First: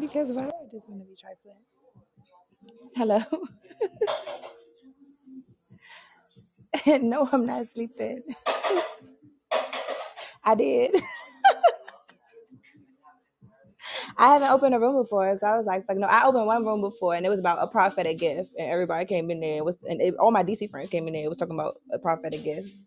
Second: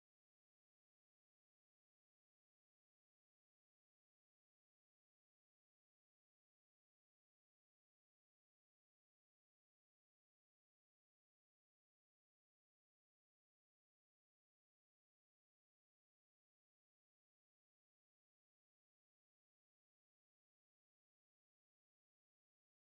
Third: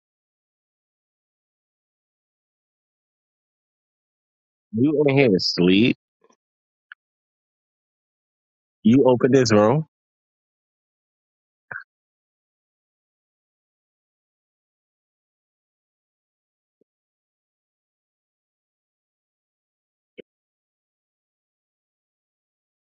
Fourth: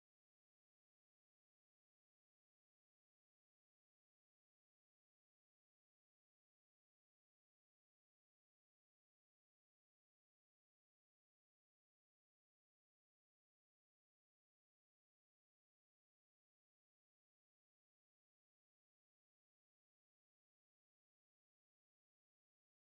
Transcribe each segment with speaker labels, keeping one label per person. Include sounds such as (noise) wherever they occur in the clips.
Speaker 1: Because why do I just want to be trifling? Hello. (laughs)
Speaker 2: You in here sleep.
Speaker 1: And no, I'm not sleeping.
Speaker 2: You open this room.
Speaker 1: I did. I haven't opened a room before, so I was like, fuck no. I opened one room before, and it was about a prophetic gift, and everybody came in there. And was and it, all my DC friends came in there. It was talking about a prophetic gifts.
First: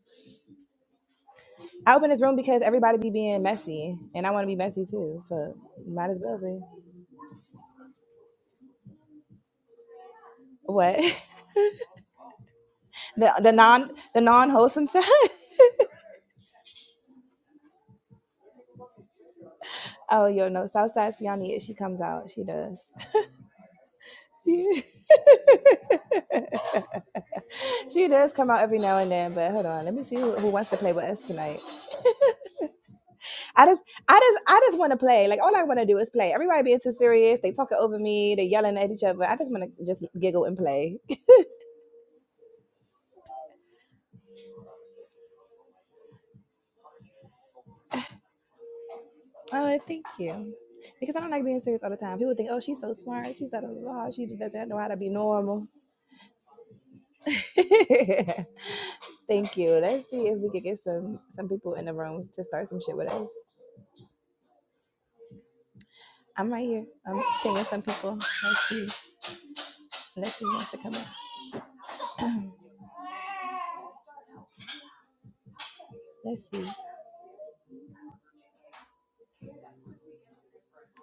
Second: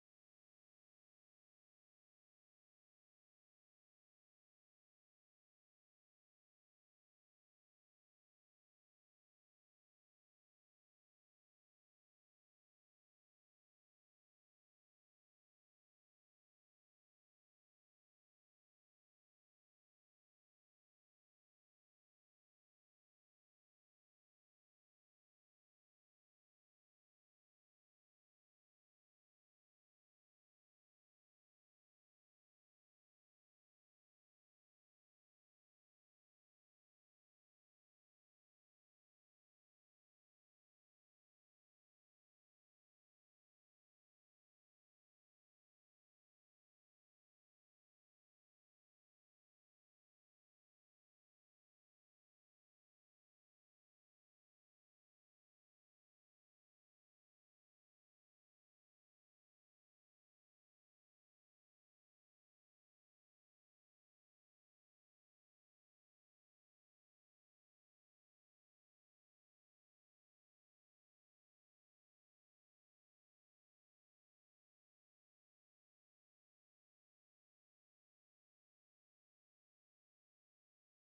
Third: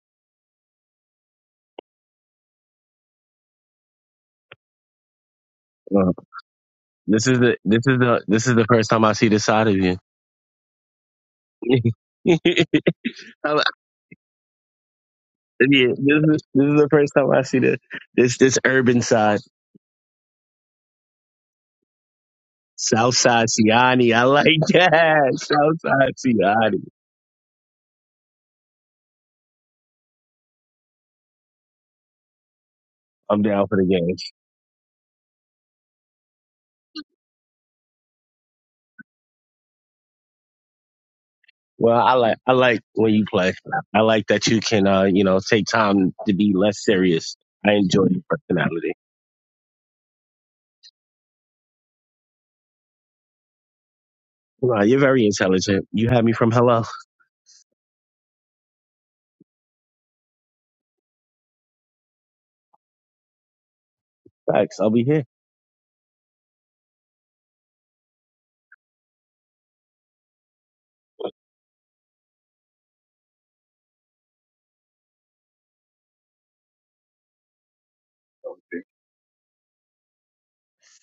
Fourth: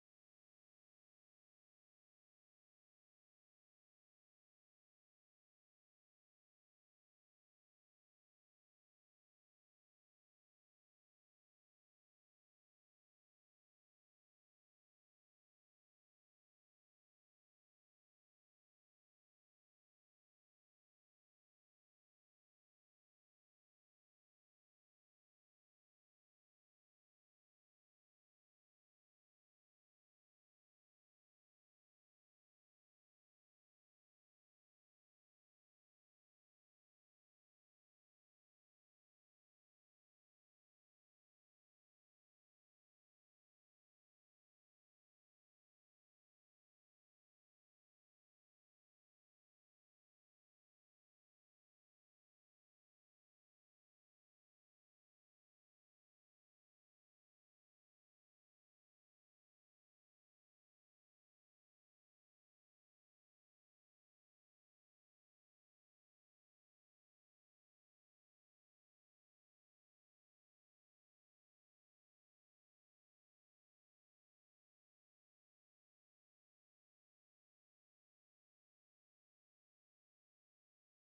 Speaker 1: I opened this room because everybody be being messy, and I want to be messy too. So might
Speaker 2: Uh,
Speaker 1: as well be.
Speaker 2: This is the this is the this is the first time I see this side of you.
Speaker 1: What? (laughs)
Speaker 2: (laughs)
Speaker 1: The the
Speaker 2: I'm-
Speaker 1: non the non wholesome side. (laughs)
Speaker 2: yeah, this is this is the first time I see the this this urban side.
Speaker 1: Oh, yo, no, Southside Siani, she comes out. She does. (laughs)
Speaker 2: South side Siani. I like
Speaker 1: Yeah.
Speaker 2: that. (laughs) South side
Speaker 1: (laughs)
Speaker 2: Siani.
Speaker 1: She does come out every now and then, but hold on, let me see who, who wants to play with us tonight.
Speaker 2: I'm
Speaker 1: I
Speaker 2: down for
Speaker 1: just,
Speaker 2: the game.
Speaker 1: I just, I just want to play. Like all I want to do is play. Everybody being too serious, they talking over me, they yelling at each other. I just want to just giggle and play. (laughs)
Speaker 2: Well, I like I like when you play. I like that you can uh, you know, take time to be less serious. I enjoy your personality.
Speaker 1: oh, thank you, because I don't like being serious all the time. People think, oh, she's so smart, she's out of law, she just doesn't know
Speaker 2: Wow,
Speaker 1: how to
Speaker 2: you're
Speaker 1: be
Speaker 2: very
Speaker 1: normal.
Speaker 2: intelligent. You had me from hello.
Speaker 1: (laughs) thank you. Let's see if we could get some some people in the room to start some shit with us.
Speaker 2: Facts. I'll be here.
Speaker 1: I'm right here. I'm pinging some people. Let's see. Let's see who wants to come in. Let's see.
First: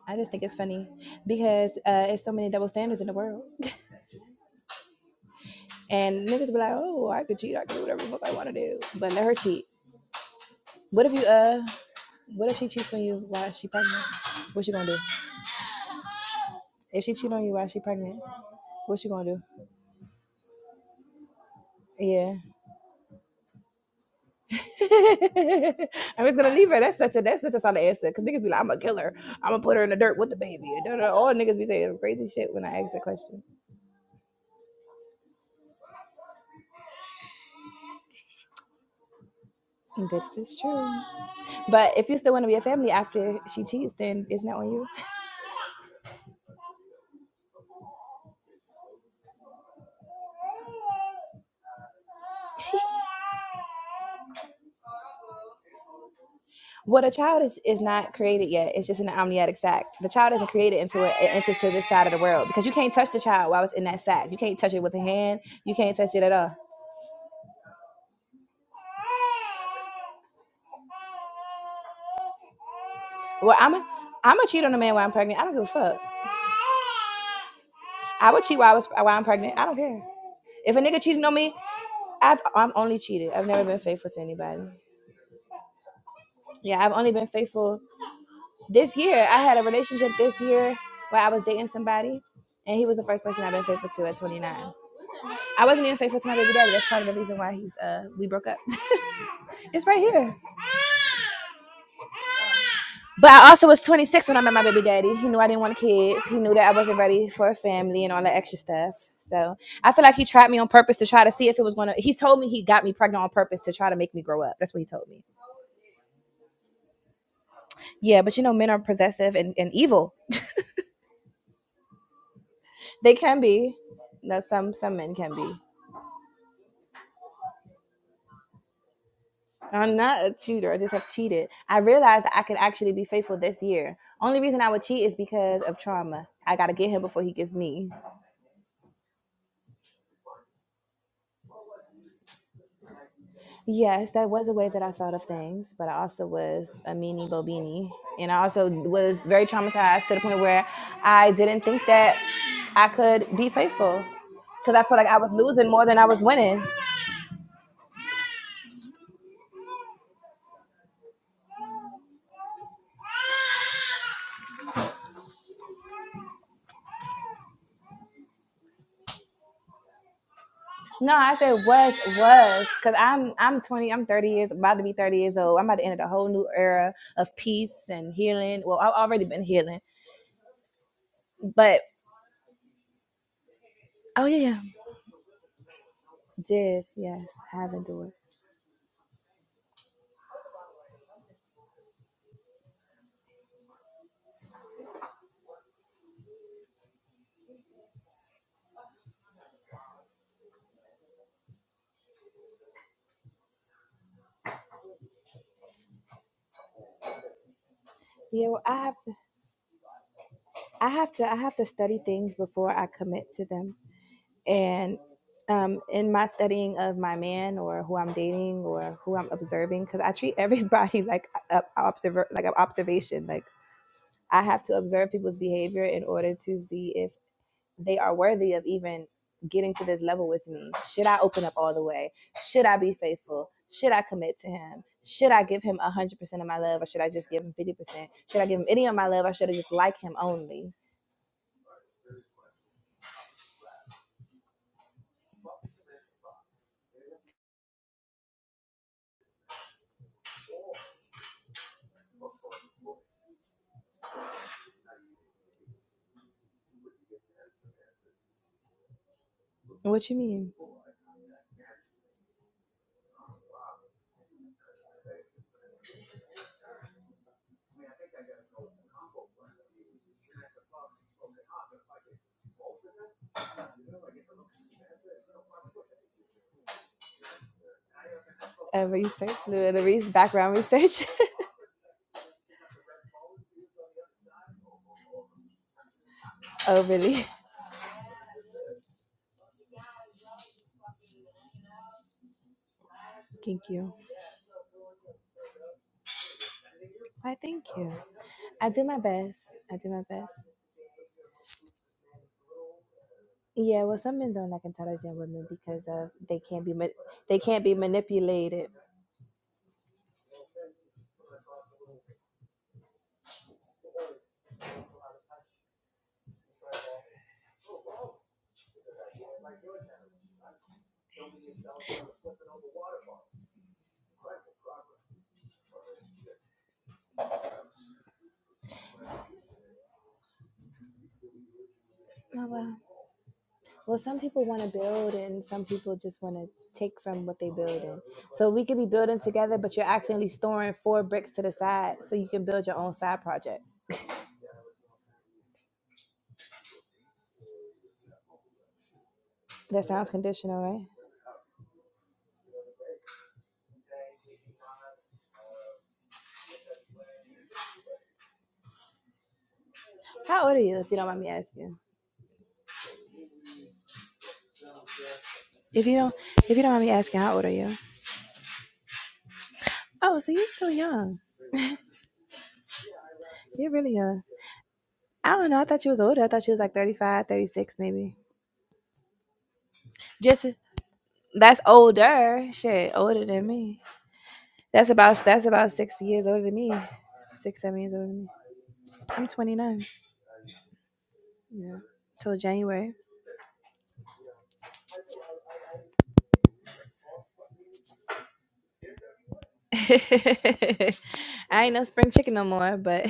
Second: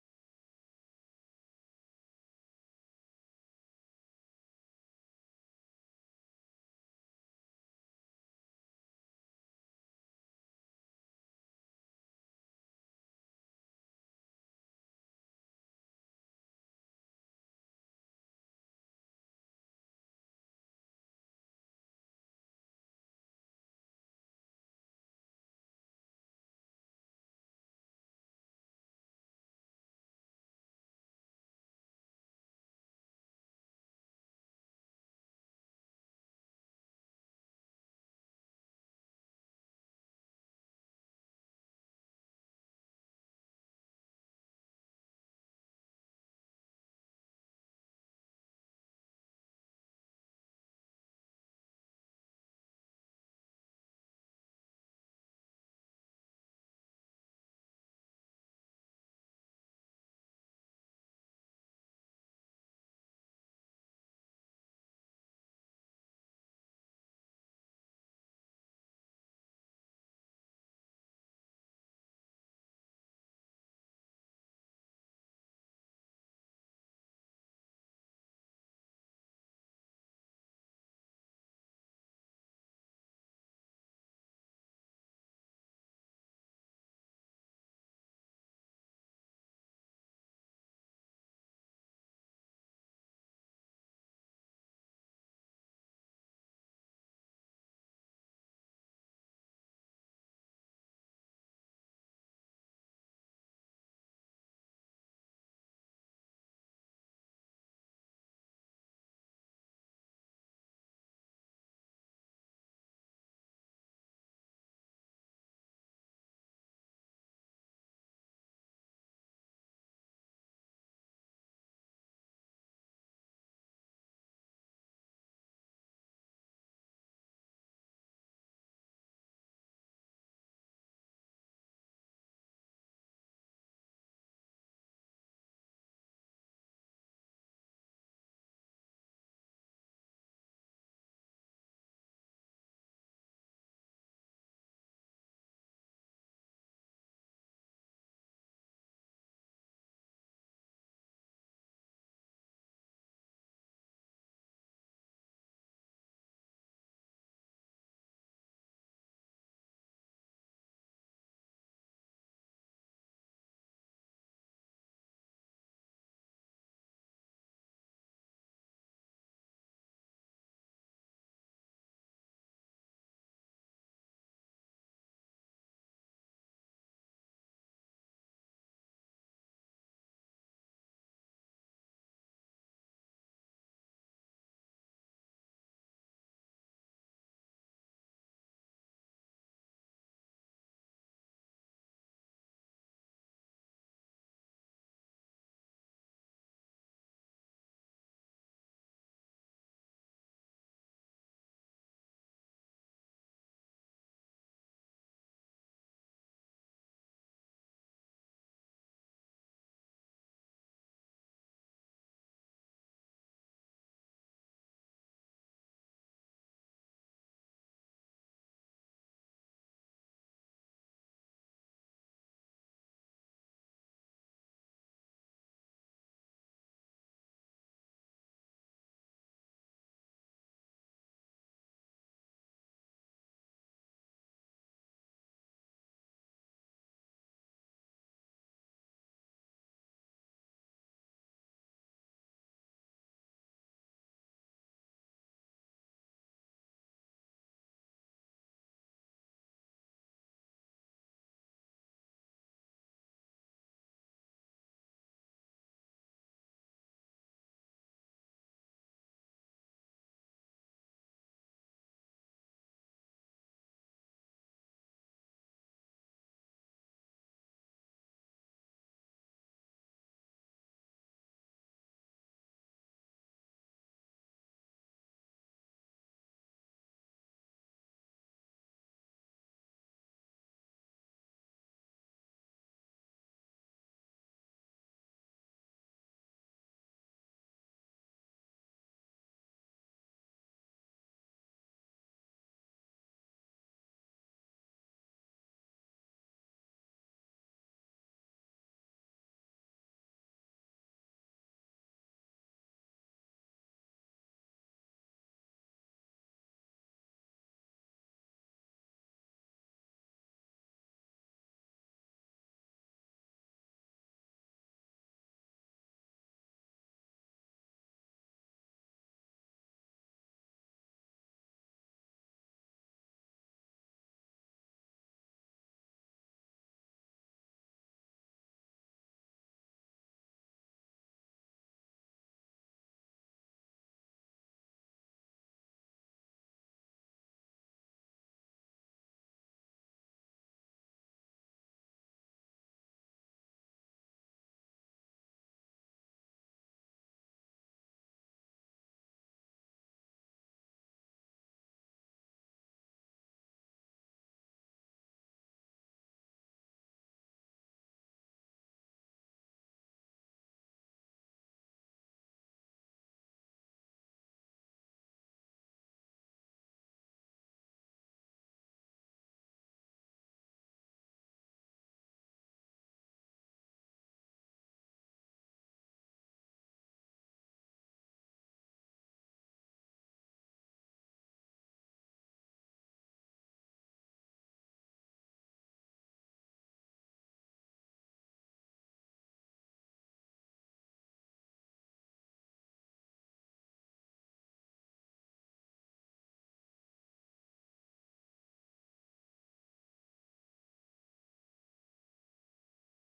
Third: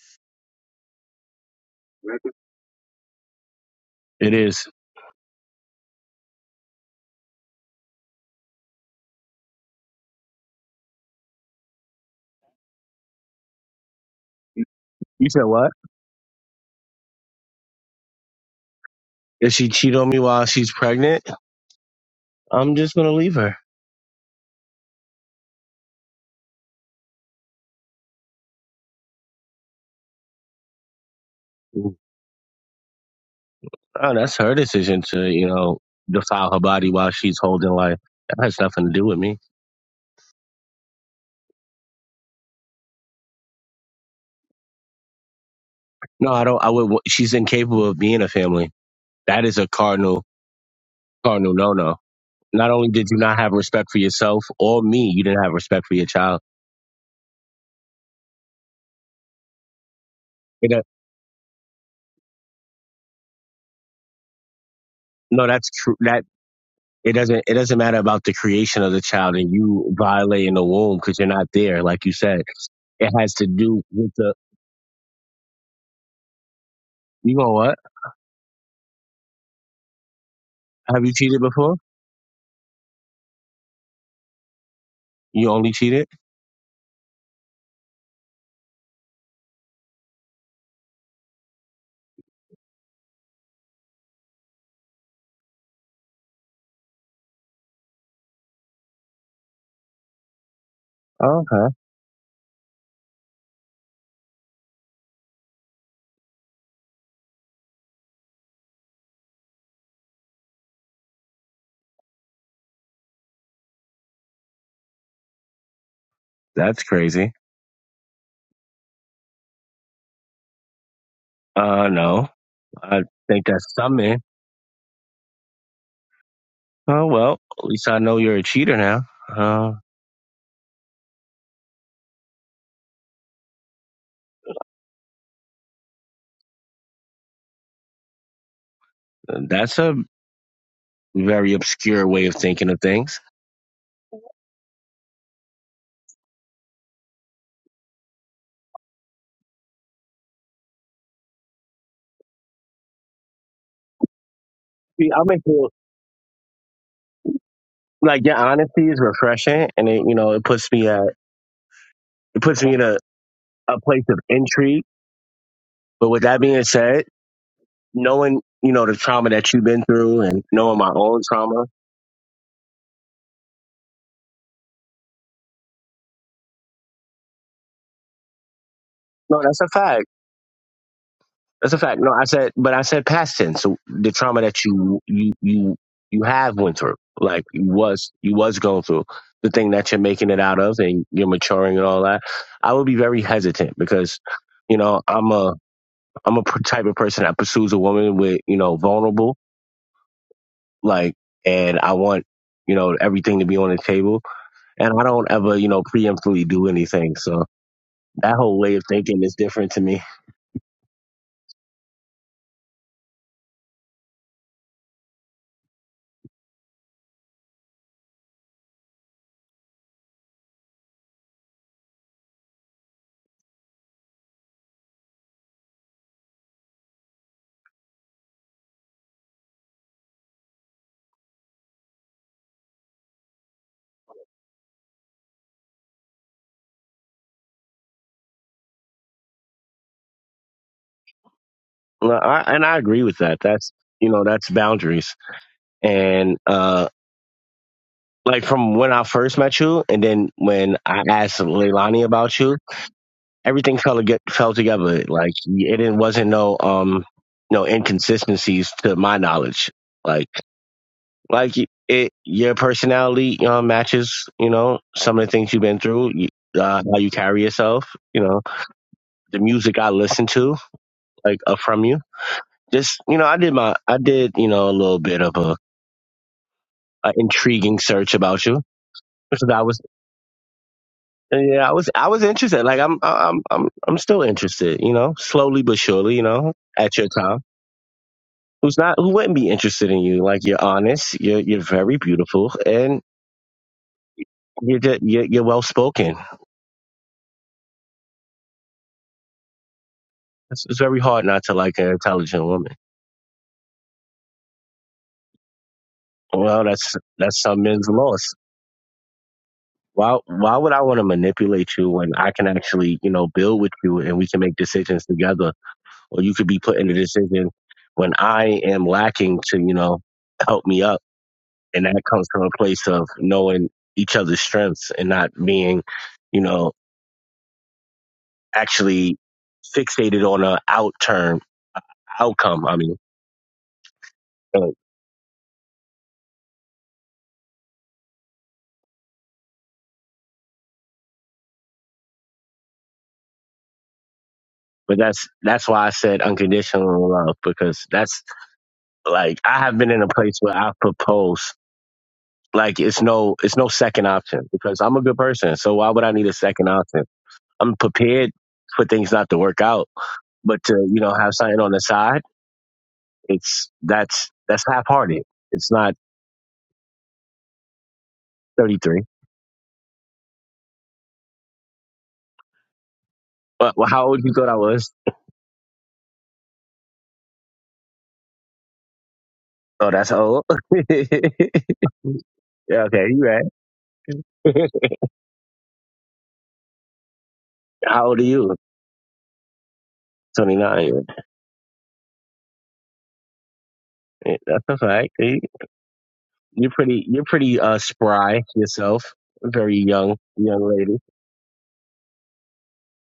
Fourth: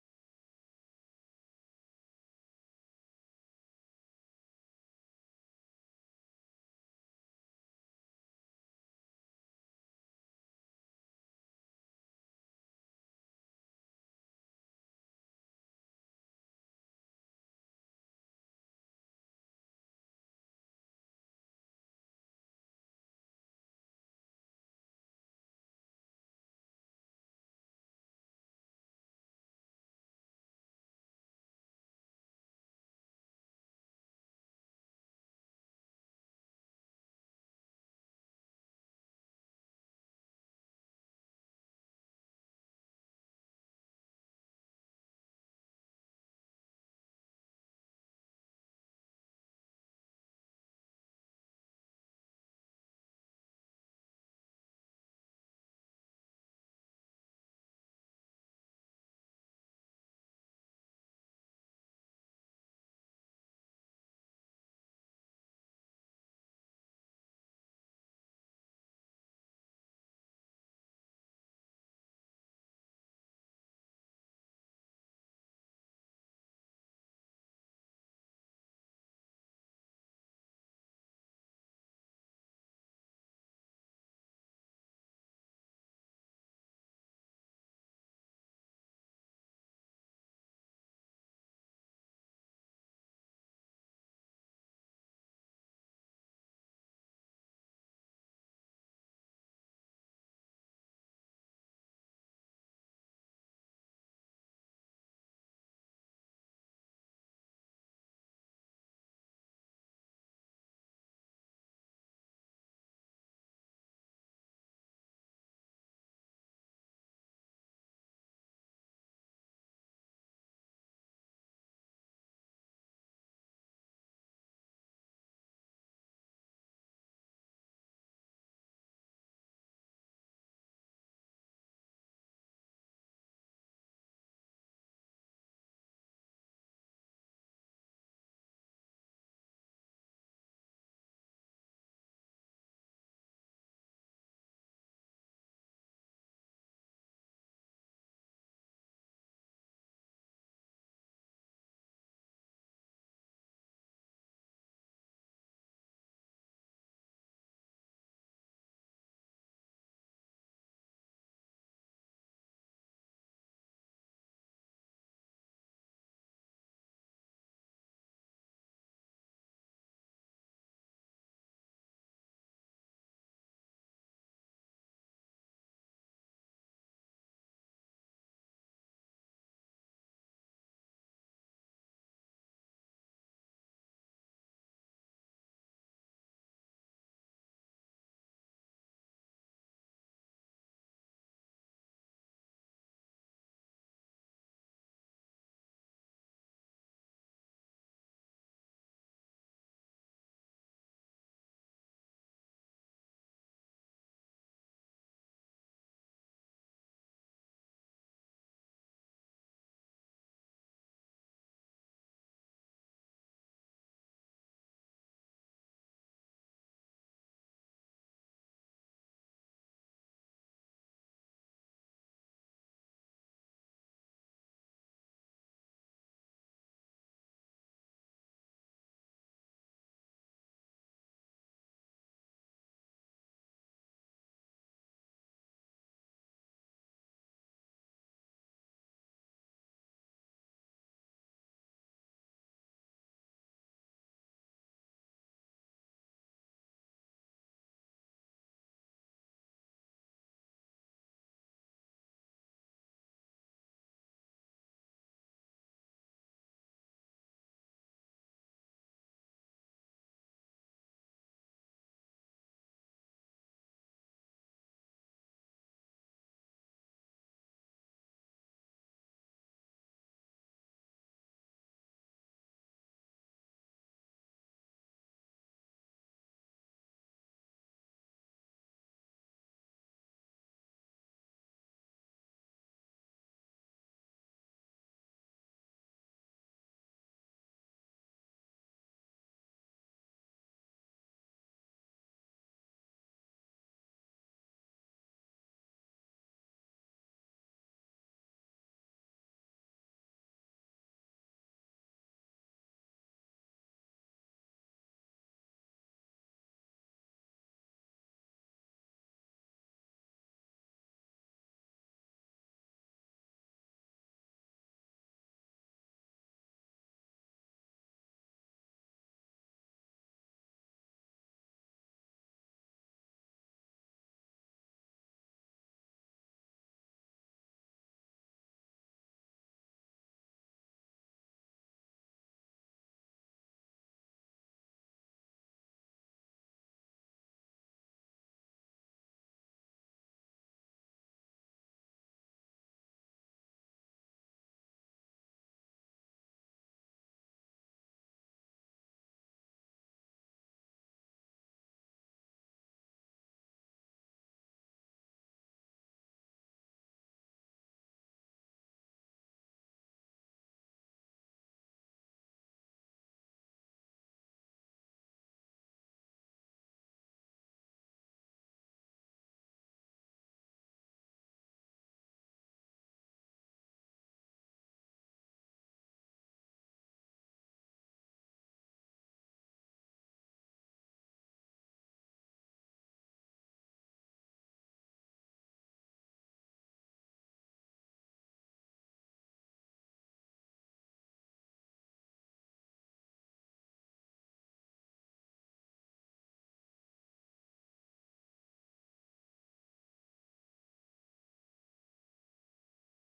Speaker 1: I just think it's funny because uh, it's so many double standards in the world,
Speaker 2: It is.
Speaker 1: (laughs) and niggas be like, "Oh, I could cheat, I could do whatever the fuck I want to do," but let her cheat. What if you uh, what if she cheats on you while she pregnant? What you gonna do?
Speaker 2: You said what?
Speaker 1: If she cheat on you while she pregnant, what you gonna do?
Speaker 2: If she cheat on me while she's pregnant,
Speaker 1: Yeah,
Speaker 2: I'm just gonna leave her.
Speaker 1: (laughs) I'm just gonna leave her. That's such a that's such a solid answer because niggas be like, "I'm gonna kill her, I'm gonna put her in the dirt with the baby." And da, da, All niggas be saying crazy shit when I ask that question.
Speaker 2: Oh, that's her decision to, you know, defile her body while she's holding life. That has nothing to do with me.
Speaker 1: This is true. But if you still want to be a family after she cheats, then it's not on you.
Speaker 2: No, I don't. I would. She's incapable of being a family. That is a cardinal, cardinal no no. Not only did you not have respect for yourself or me, you didn't have respect for your child.
Speaker 1: Well, a child is, is not created yet. It's just an amniotic sac. The child isn't
Speaker 2: It,
Speaker 1: created
Speaker 2: do
Speaker 1: into it. It enters to this side of the world because you can't touch the child while it's in that sac. You can't touch it with a hand.
Speaker 2: no, that's
Speaker 1: You
Speaker 2: true.
Speaker 1: can't touch
Speaker 2: That
Speaker 1: it at all.
Speaker 2: it doesn't. It doesn't matter about the creation of the child and you violating the womb because you're not there, like you said. It has to
Speaker 1: Well, I'm
Speaker 2: do
Speaker 1: a,
Speaker 2: with the.
Speaker 1: I'm a cheat on a man while I'm pregnant. I don't give a fuck.
Speaker 2: You know what?
Speaker 1: I would cheat while I was while I'm pregnant. I don't care. If a nigga
Speaker 2: Have you
Speaker 1: cheated on
Speaker 2: cheated
Speaker 1: me,
Speaker 2: before?
Speaker 1: I've I'm only cheated. I've never been faithful to anybody.
Speaker 2: You only cheated?
Speaker 1: Yeah, I've only been faithful this year. I had a relationship this year where I was dating somebody, and he was the first person I've been faithful to at 29. I wasn't even faithful to my baby daddy. That's part of the reason why he's uh we broke up. (laughs) it's right here.
Speaker 2: Oh, okay.
Speaker 1: But I also was 26 when I met my baby daddy. He knew I didn't want kids. He knew that I wasn't ready for a family and all that extra stuff. So I feel like he tried me on purpose to try to see if it was gonna. He told me he got me pregnant on purpose to try to make me grow up. That's what he told me.
Speaker 2: That's crazy.
Speaker 1: Yeah, but you know, men are possessive and, and evil.
Speaker 2: Uh, no. I
Speaker 1: They can
Speaker 2: think that's
Speaker 1: be.
Speaker 2: something.
Speaker 1: That some some men can be.
Speaker 2: Oh, well, at least I know you're a cheater now. Uh,
Speaker 1: I'm not a cheater. I just have cheated. I realized that I could actually be faithful this year. Only reason I would cheat is because of trauma. I got to get him before he gets me.
Speaker 2: that's a very obscure way of thinking of things.
Speaker 1: Yes, that was a way that I thought of things, but I also was a meanie bobini. And I also was very traumatized to the point where I didn't think that I could be faithful because I felt like
Speaker 2: See,
Speaker 1: I
Speaker 2: I'm
Speaker 1: was
Speaker 2: into,
Speaker 1: losing more than I was winning.
Speaker 2: like, your honesty is refreshing and it, you know, it puts me at, it puts me in a, a place of intrigue. But with that being said, knowing, you know, the trauma that you've been through and knowing my
Speaker 1: No,
Speaker 2: own
Speaker 1: I said
Speaker 2: trauma,
Speaker 1: was was because I'm I'm 20, I'm 30 years about to be 30 years old. I'm about to enter the whole new era of peace and healing. Well, I've already
Speaker 2: no,
Speaker 1: been
Speaker 2: that's a
Speaker 1: healing,
Speaker 2: fact. That's a
Speaker 1: but
Speaker 2: fact. No, I said, but I said past tense. So the
Speaker 1: oh yeah,
Speaker 2: trauma
Speaker 1: yeah.
Speaker 2: that you you you you have went
Speaker 1: did
Speaker 2: through,
Speaker 1: yes,
Speaker 2: like you
Speaker 1: have
Speaker 2: was
Speaker 1: endured.
Speaker 2: you was going through, the thing that you're making it out of, and you're maturing and all that. I would be very hesitant because, you know, I'm a I'm a p- type of person that pursues a woman with you know vulnerable, like, and I want you know everything to be on the table, and I don't ever you know preemptively do anything. So that
Speaker 1: Yeah,
Speaker 2: whole
Speaker 1: well,
Speaker 2: way
Speaker 1: I
Speaker 2: of
Speaker 1: have to,
Speaker 2: thinking is different to me.
Speaker 1: I have to, I have to study things before I commit to them. And um, in my studying of my man or who I'm dating or who I'm observing, because I treat everybody (laughs) like a, a observer, like an observation, like I have to observe people's behavior in order to see if they are worthy of even getting to this level with me. Should I open up all the way? Should I be faithful? Should I commit to him? Should I give him 100% of my love or should I just give him 50%? Should I give him any of my love? I should have just like him only.
Speaker 2: No, I, and I agree with that. That's you know that's boundaries. And uh, like from when I first met you, and then when I asked Leilani about you, everything fell to get, fell together. Like it didn't, wasn't no um no inconsistencies to my knowledge.
Speaker 1: What you
Speaker 2: Like
Speaker 1: mean?
Speaker 2: like it, your personality um, matches. You know some of the things you've been through. You, uh, how you carry yourself, you know, the music I listen to, like uh, from you. Just you know, I did my, I did you know a little bit of a an intriguing search about you
Speaker 1: A research,
Speaker 2: because I
Speaker 1: the
Speaker 2: was
Speaker 1: research, background research.
Speaker 2: yeah I was I was interested like I'm I'm I'm I'm still interested you know slowly but surely you know
Speaker 1: (laughs) oh,
Speaker 2: at your
Speaker 1: really?
Speaker 2: time who's not who wouldn't be interested in you like you're honest you're you're very beautiful and
Speaker 1: Thank you.
Speaker 2: you're just, you're, you're well spoken
Speaker 1: Why, thank you. I do my best. I do my best.
Speaker 2: it's, it's very hard not to like an intelligent woman
Speaker 1: Yeah, well, some men don't like intelligent women because of they
Speaker 2: well
Speaker 1: can't be ma-
Speaker 2: that's
Speaker 1: they
Speaker 2: that's some
Speaker 1: can't be
Speaker 2: men's loss
Speaker 1: manipulated.
Speaker 2: why why would I want to manipulate you when I can actually you know build with you and we can make decisions together or you could be put in a decision when I am lacking to, you know, help me up. And that comes from a place of knowing each other's strengths and not being, you know, actually fixated on a out term
Speaker 1: Oh
Speaker 2: outcome. I
Speaker 1: well.
Speaker 2: mean,
Speaker 1: Well, some people want
Speaker 2: uh,
Speaker 1: to build and some people just want to take from what they build in. So we could be building together, but you're actually storing four bricks to the side so you can build your own side project.
Speaker 2: but that's that's why I said unconditional love because that's like I have
Speaker 1: That
Speaker 2: been in a
Speaker 1: sounds
Speaker 2: place where
Speaker 1: conditional,
Speaker 2: I
Speaker 1: right?
Speaker 2: propose like it's no it's no second option because I'm a good person. So why would I need a second option? I'm prepared for things not to work out
Speaker 1: How old are
Speaker 2: but to
Speaker 1: you if you
Speaker 2: you
Speaker 1: don't
Speaker 2: know
Speaker 1: mind me
Speaker 2: have something on
Speaker 1: asking?
Speaker 2: the side, it's that's that's half hearted. It's
Speaker 1: If
Speaker 2: not
Speaker 1: you don't if you don't mind me asking, how old are you?
Speaker 2: thirty three.
Speaker 1: Oh, so you're still young. You're
Speaker 2: Well, well,
Speaker 1: really
Speaker 2: how old
Speaker 1: young.
Speaker 2: you thought I was?
Speaker 1: I don't know. I thought you was older. I thought you was like thirty-five, thirty-six, maybe.
Speaker 2: Oh, that's old.
Speaker 1: Just
Speaker 2: (laughs) yeah,
Speaker 1: that's older. Shit,
Speaker 2: okay, you
Speaker 1: older than
Speaker 2: right.
Speaker 1: me.
Speaker 2: (laughs)
Speaker 1: That's about that's about 6 years older than me. 6 7 years older
Speaker 2: How old are
Speaker 1: than me.
Speaker 2: you?
Speaker 1: I'm 29.
Speaker 2: Twenty nine.
Speaker 1: Yeah. Till January.
Speaker 2: That's a fact. You- You're pretty. You're pretty uh, spry yourself.
Speaker 1: (laughs)
Speaker 2: Very young, young
Speaker 1: I
Speaker 2: lady.
Speaker 1: ain't no spring chicken no more, but (laughs)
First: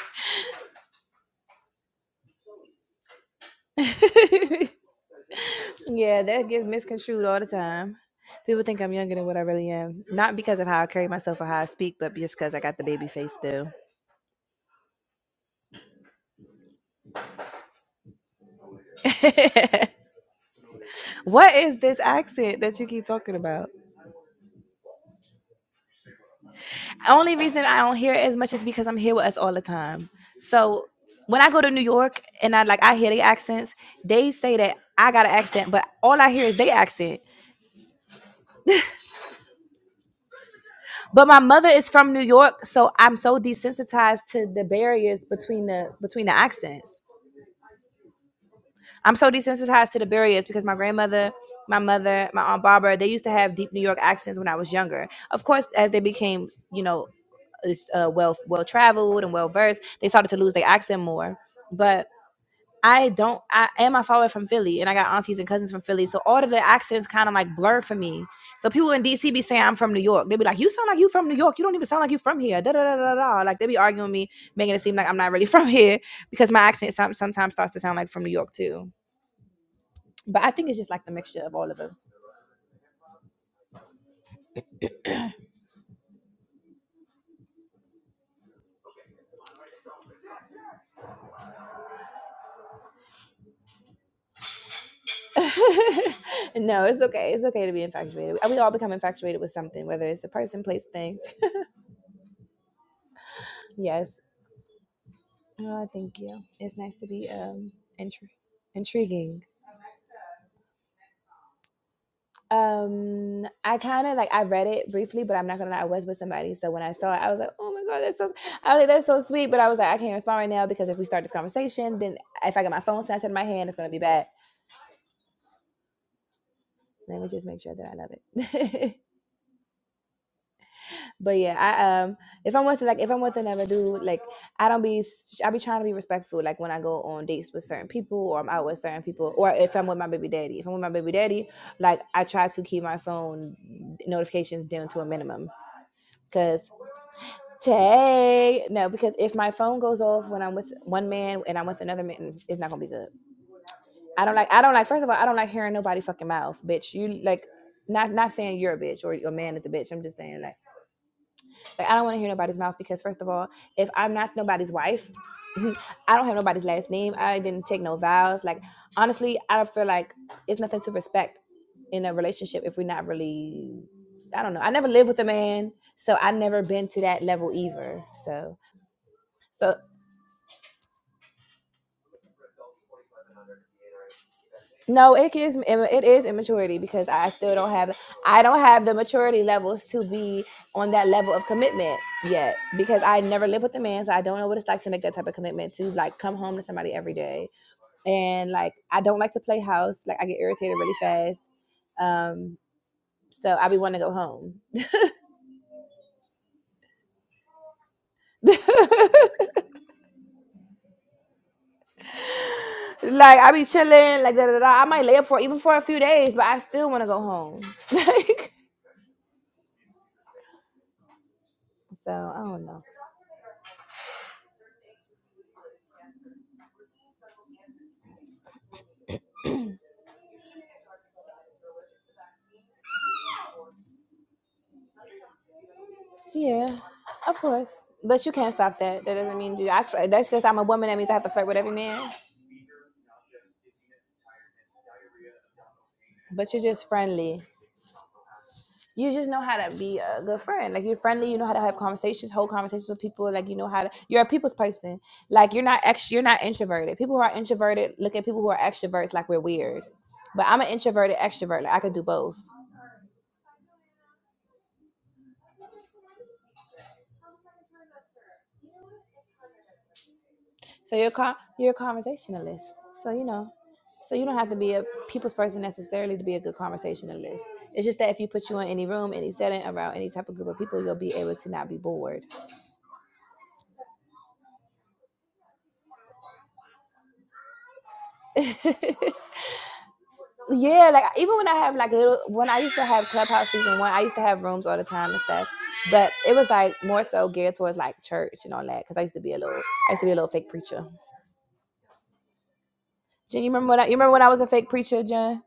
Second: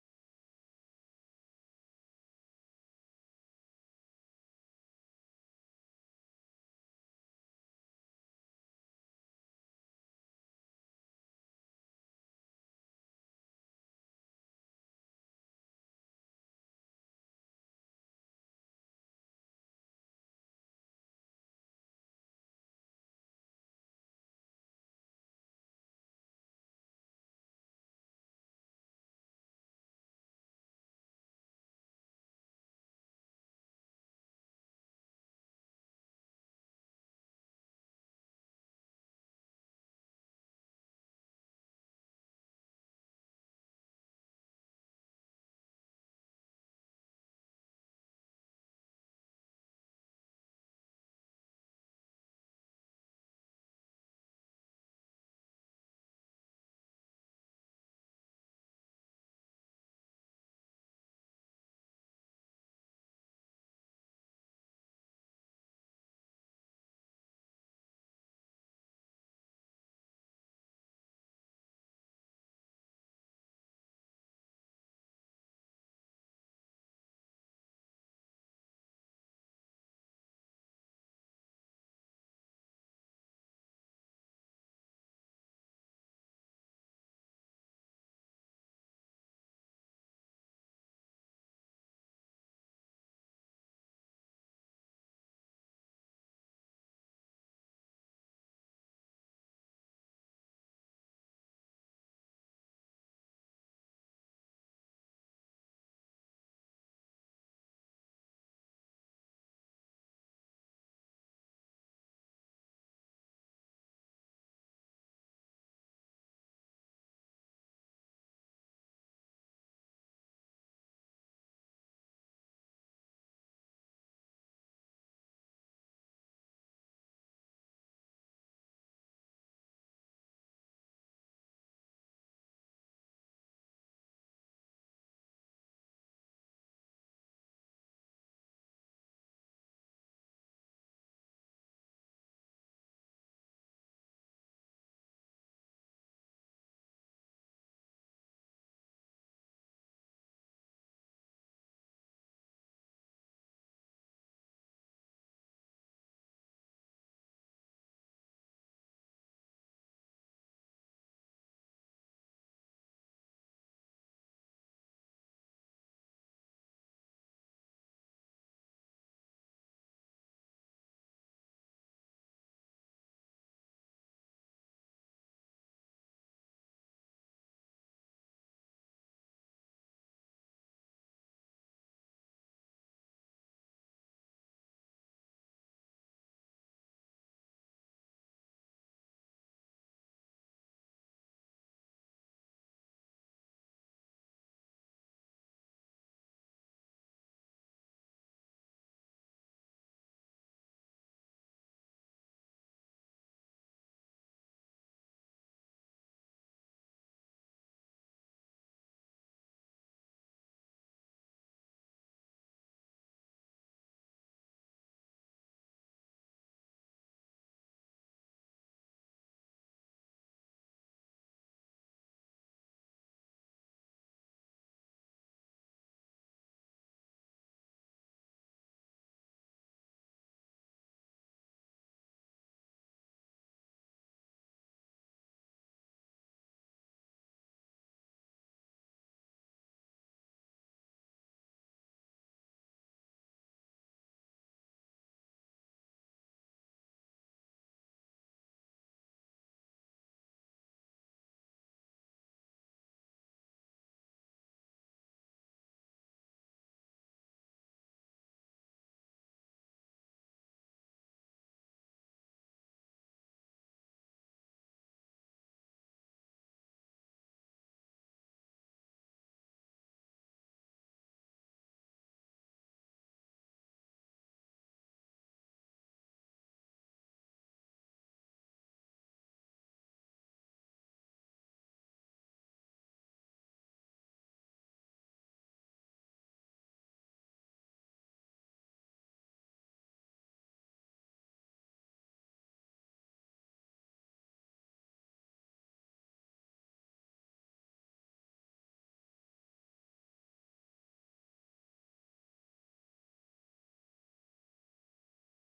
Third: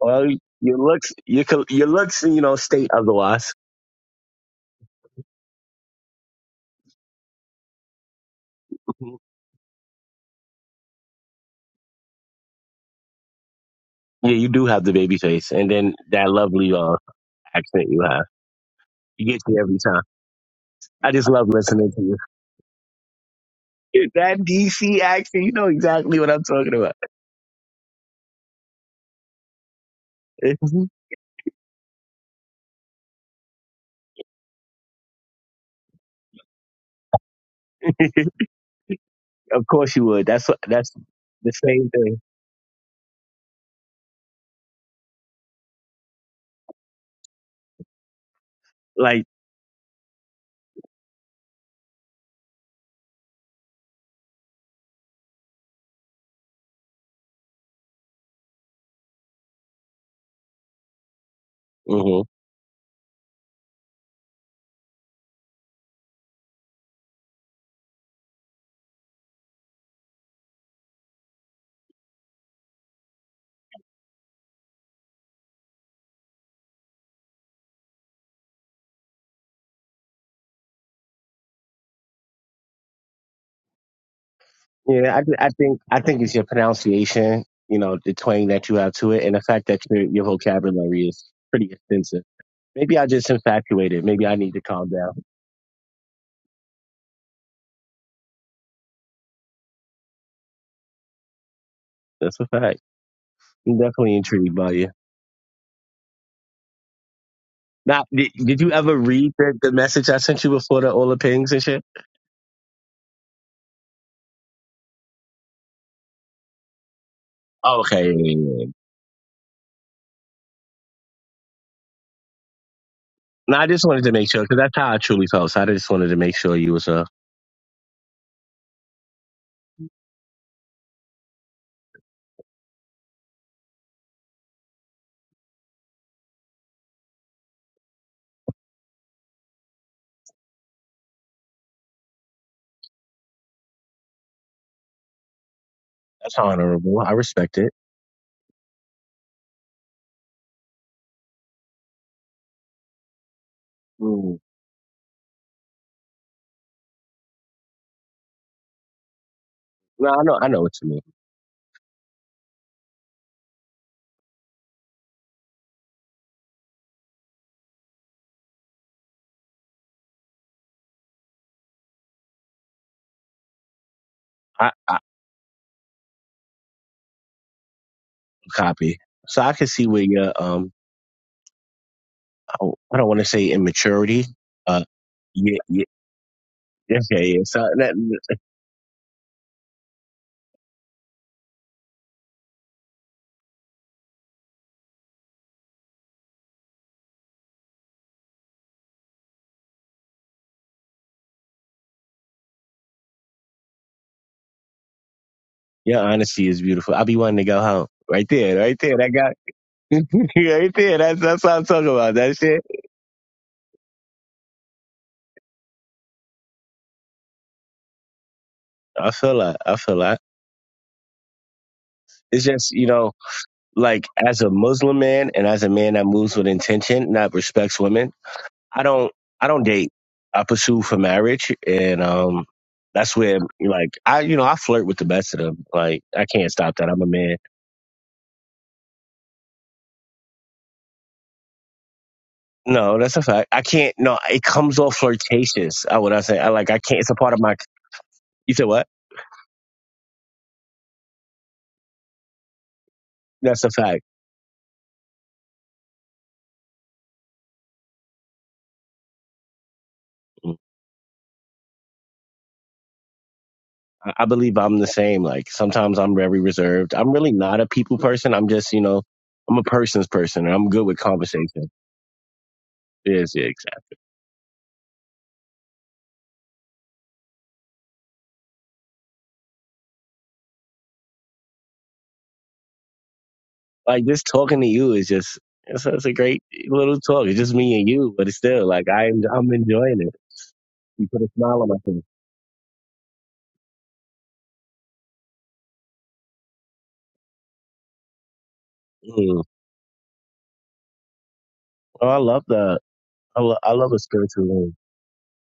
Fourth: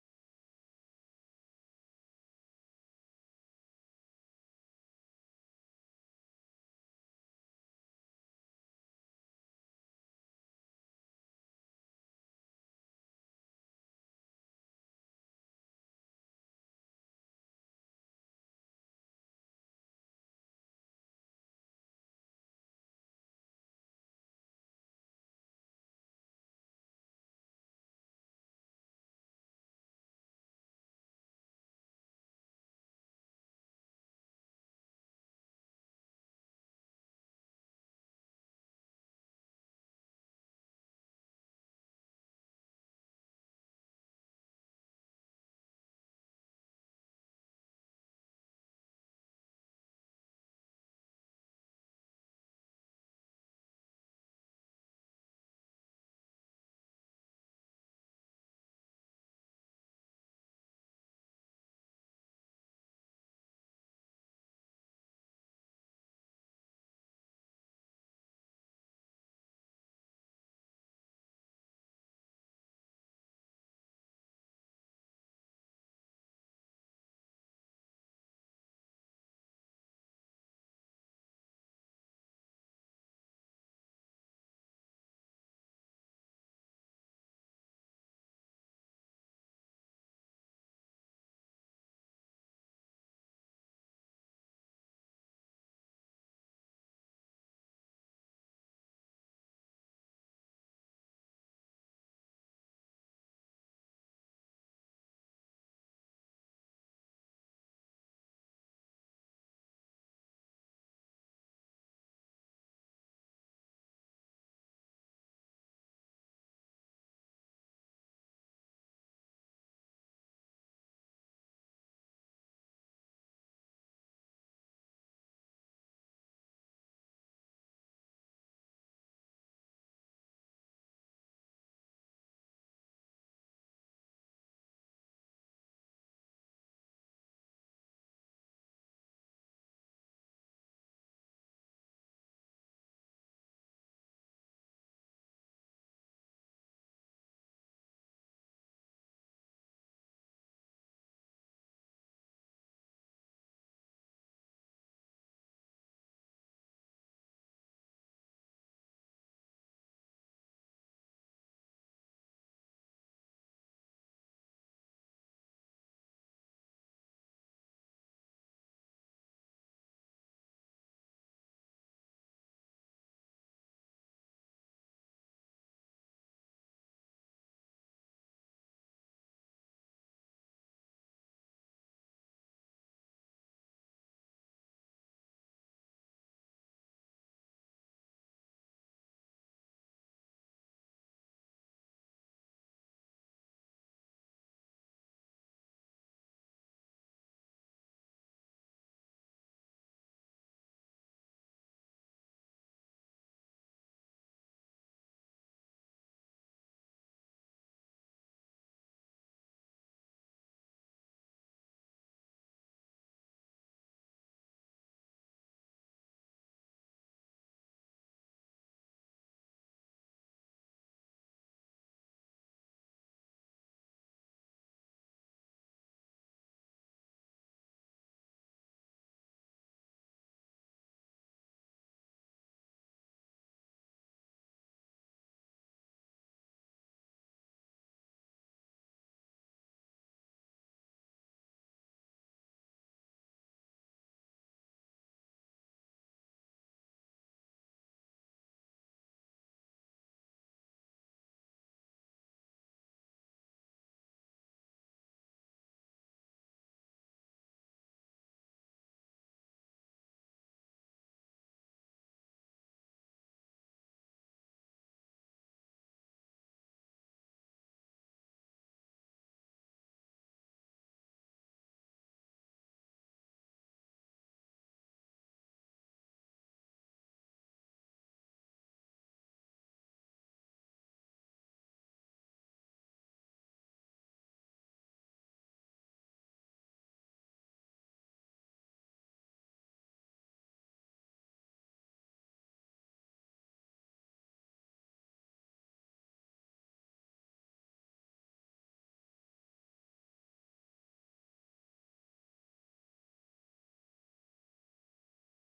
Speaker 2: Well, your looks, your col- your looks, you know, state otherwise.
Speaker 1: yeah, that gets misconstrued all the time. People think I'm younger
Speaker 2: Mhm.
Speaker 1: than what I really am. Not because of how I carry myself or how I speak, but just because I got the baby face still.
Speaker 2: Yeah, you do have the baby face, and then that lovely uh, accent you have.
Speaker 1: (laughs)
Speaker 2: You get me every time. I just love
Speaker 1: what is
Speaker 2: listening to
Speaker 1: this
Speaker 2: you.
Speaker 1: accent that you keep talking about?
Speaker 2: that DC accent, you know exactly what I'm talking about.
Speaker 1: Only reason I don't hear it as much is because I'm here with us all the time.
Speaker 2: (laughs)
Speaker 1: So when I go to New York and I like I hear the accents, they say that I got an accent, but all I hear is their accent.
Speaker 2: of course you would. That's what- that's
Speaker 1: But my
Speaker 2: the
Speaker 1: mother is
Speaker 2: same
Speaker 1: from New
Speaker 2: thing.
Speaker 1: York, so I'm so desensitized to the barriers between the between the accents. I'm
Speaker 2: Like,
Speaker 1: so desensitized to the barriers because my grandmother, my mother, my aunt Barbara, they used to have deep New York accents when I was younger. Of course, as they became, you know, uh, well well traveled and well versed, they started to lose their accent more. But
Speaker 2: hmm
Speaker 1: I don't. I am my father from Philly, and I got aunties and cousins from Philly, so all of the accents kind of like blur for me. So people in DC be saying I'm from New York. They be like, "You sound like you from New York. You don't even sound like you from here." Da da da da da. Like they be arguing with me, making it seem like I'm not really (laughs) from here because my accent some, sometimes starts to sound like from New York too. But I think it's just like the mixture of all of them.
Speaker 2: yeah, I, thi- I think I think it's your pronunciation, you know, the twang that you have to it, and the fact that your your vocabulary is pretty extensive. Maybe I just infatuated. Maybe I need to calm down.
Speaker 1: (laughs) no, it's okay. It's okay to be infatuated. We all become infatuated with something, whether it's a person, place, thing.
Speaker 2: That's a fact. I'm
Speaker 1: Yes.
Speaker 2: definitely intrigued by you.
Speaker 1: Oh, thank you. It's nice to be um
Speaker 2: Now,
Speaker 1: intri-
Speaker 2: did, did you ever read
Speaker 1: intriguing.
Speaker 2: the, the message I sent you before the all the pings and shit?
Speaker 1: um i kind of like i read it briefly but i'm not gonna lie i was with somebody so when i saw it i was like oh my god that's so
Speaker 2: Okay,
Speaker 1: i was like that's so sweet but i was like i can't respond right now because if we start this conversation then if i get my phone snatched out of my
Speaker 2: No, I
Speaker 1: hand it's
Speaker 2: just
Speaker 1: gonna be
Speaker 2: wanted to
Speaker 1: bad
Speaker 2: make sure because that's how I truly felt. So I just wanted to make sure you was a
Speaker 1: let me just make sure that i love it (laughs) but yeah i um if i'm with like if i'm with another dude like i don't be I be trying to be respectful like when i go on dates with certain people or i'm out with certain people or if i'm with my baby daddy if i'm with my baby daddy like i try to keep my phone notifications down to a minimum
Speaker 2: that's
Speaker 1: because
Speaker 2: honorable. I respect it.
Speaker 1: Tay. No, because if my phone goes off when I'm with one man and I'm with another man, it's not gonna be good. I don't
Speaker 2: Mm.
Speaker 1: like I don't like first of all, I don't like hearing nobody fucking mouth, bitch. You like not not saying you're a bitch or your man is a bitch. I'm
Speaker 2: No,
Speaker 1: just
Speaker 2: I know,
Speaker 1: saying
Speaker 2: I
Speaker 1: like
Speaker 2: know what you mean.
Speaker 1: like I don't wanna hear nobody's mouth because first of all, if I'm not nobody's wife, (laughs) I don't have nobody's last name. I didn't take no vows. Like honestly, I feel like it's nothing to respect in a relationship if we're not really I don't know. I
Speaker 2: I,
Speaker 1: never
Speaker 2: I
Speaker 1: lived with a man, so I never been to that level either. So
Speaker 2: copy. So I can
Speaker 1: so
Speaker 2: see where your um, I, I don't want to say immaturity. Uh,
Speaker 1: no, it
Speaker 2: yeah,
Speaker 1: is
Speaker 2: yeah,
Speaker 1: it is immaturity
Speaker 2: yeah,
Speaker 1: because
Speaker 2: yeah.
Speaker 1: I
Speaker 2: yeah.
Speaker 1: still
Speaker 2: So
Speaker 1: don't
Speaker 2: that
Speaker 1: have I don't have the maturity levels to be on that level of commitment yet because I never lived with a man, so I don't know what it's like to make that type of commitment to like come home to somebody every day and like I don't like to play house. Like I get irritated really fast. Um, so I be wanting to go home. (laughs)
Speaker 2: your honesty is beautiful. I'll be wanting to go home. Right there, right there. That guy, (laughs) right there. That's that's what I'm talking about. That shit.
Speaker 1: like I be chilling, like da da da. I might lay up for even for a few days, but I still want to go home. (laughs) like
Speaker 2: I feel that. I feel that.
Speaker 1: so, I
Speaker 2: It's
Speaker 1: don't
Speaker 2: just
Speaker 1: know.
Speaker 2: you know, like as a Muslim man and as a man that moves with intention, not respects women. I don't I don't date. I pursue for marriage and um that's where like I you know, I flirt with the best of them. Like I can't
Speaker 1: Yeah,
Speaker 2: stop that. I'm a
Speaker 1: of
Speaker 2: man.
Speaker 1: course. But you can't stop that. That doesn't mean you. I, that's because I'm a woman. That means I have to flirt with every man.
Speaker 2: No, that's a fact. I can't no, it comes off flirtatious. I would I say I
Speaker 1: But you're
Speaker 2: like I
Speaker 1: just
Speaker 2: can't it's a part of
Speaker 1: friendly.
Speaker 2: my you said what?
Speaker 1: You just know how to be a good friend. Like you're friendly. You know how to have conversations, hold conversations with people. Like you
Speaker 2: That's
Speaker 1: know
Speaker 2: a
Speaker 1: how to.
Speaker 2: fact.
Speaker 1: You're a people's person. Like you're not ex. You're not introverted. People who are introverted look at people who are extroverts like we're weird. But
Speaker 2: Mm.
Speaker 1: I'm an introverted extrovert. Like I could do both.
Speaker 2: I I believe I'm the same. Like sometimes I'm very reserved. I'm really not a people person. I'm just, you know, I'm a person's person and I'm good
Speaker 1: So
Speaker 2: with
Speaker 1: you're co-
Speaker 2: conversation.
Speaker 1: you're a conversationalist. So you
Speaker 2: Yes,
Speaker 1: know,
Speaker 2: yeah,
Speaker 1: so you don't have to be a people's person necessarily to be a good conversationalist. It's just that if you put you in any room, any setting, around any type of group of people, you'll be able to not be bored.
Speaker 2: Like just talking to you is just it's, it's a great little talk. It's just me and you, but it's still like I'm I'm enjoying it.
Speaker 1: Yeah, like
Speaker 2: You put a
Speaker 1: even when I
Speaker 2: smile on
Speaker 1: have
Speaker 2: my
Speaker 1: like
Speaker 2: face.
Speaker 1: little, when I used to have Clubhouse season one, I used to have rooms all the time and stuff. But it was like more so geared towards like church and all that because I used to be a
Speaker 2: Mm.
Speaker 1: little, I used to be a little fake preacher.
Speaker 2: Oh, I love that. I,
Speaker 1: Jen, you
Speaker 2: lo-
Speaker 1: remember
Speaker 2: I
Speaker 1: when I,
Speaker 2: love
Speaker 1: you
Speaker 2: a
Speaker 1: remember when I was
Speaker 2: spiritual
Speaker 1: a fake
Speaker 2: room.
Speaker 1: preacher, Jen?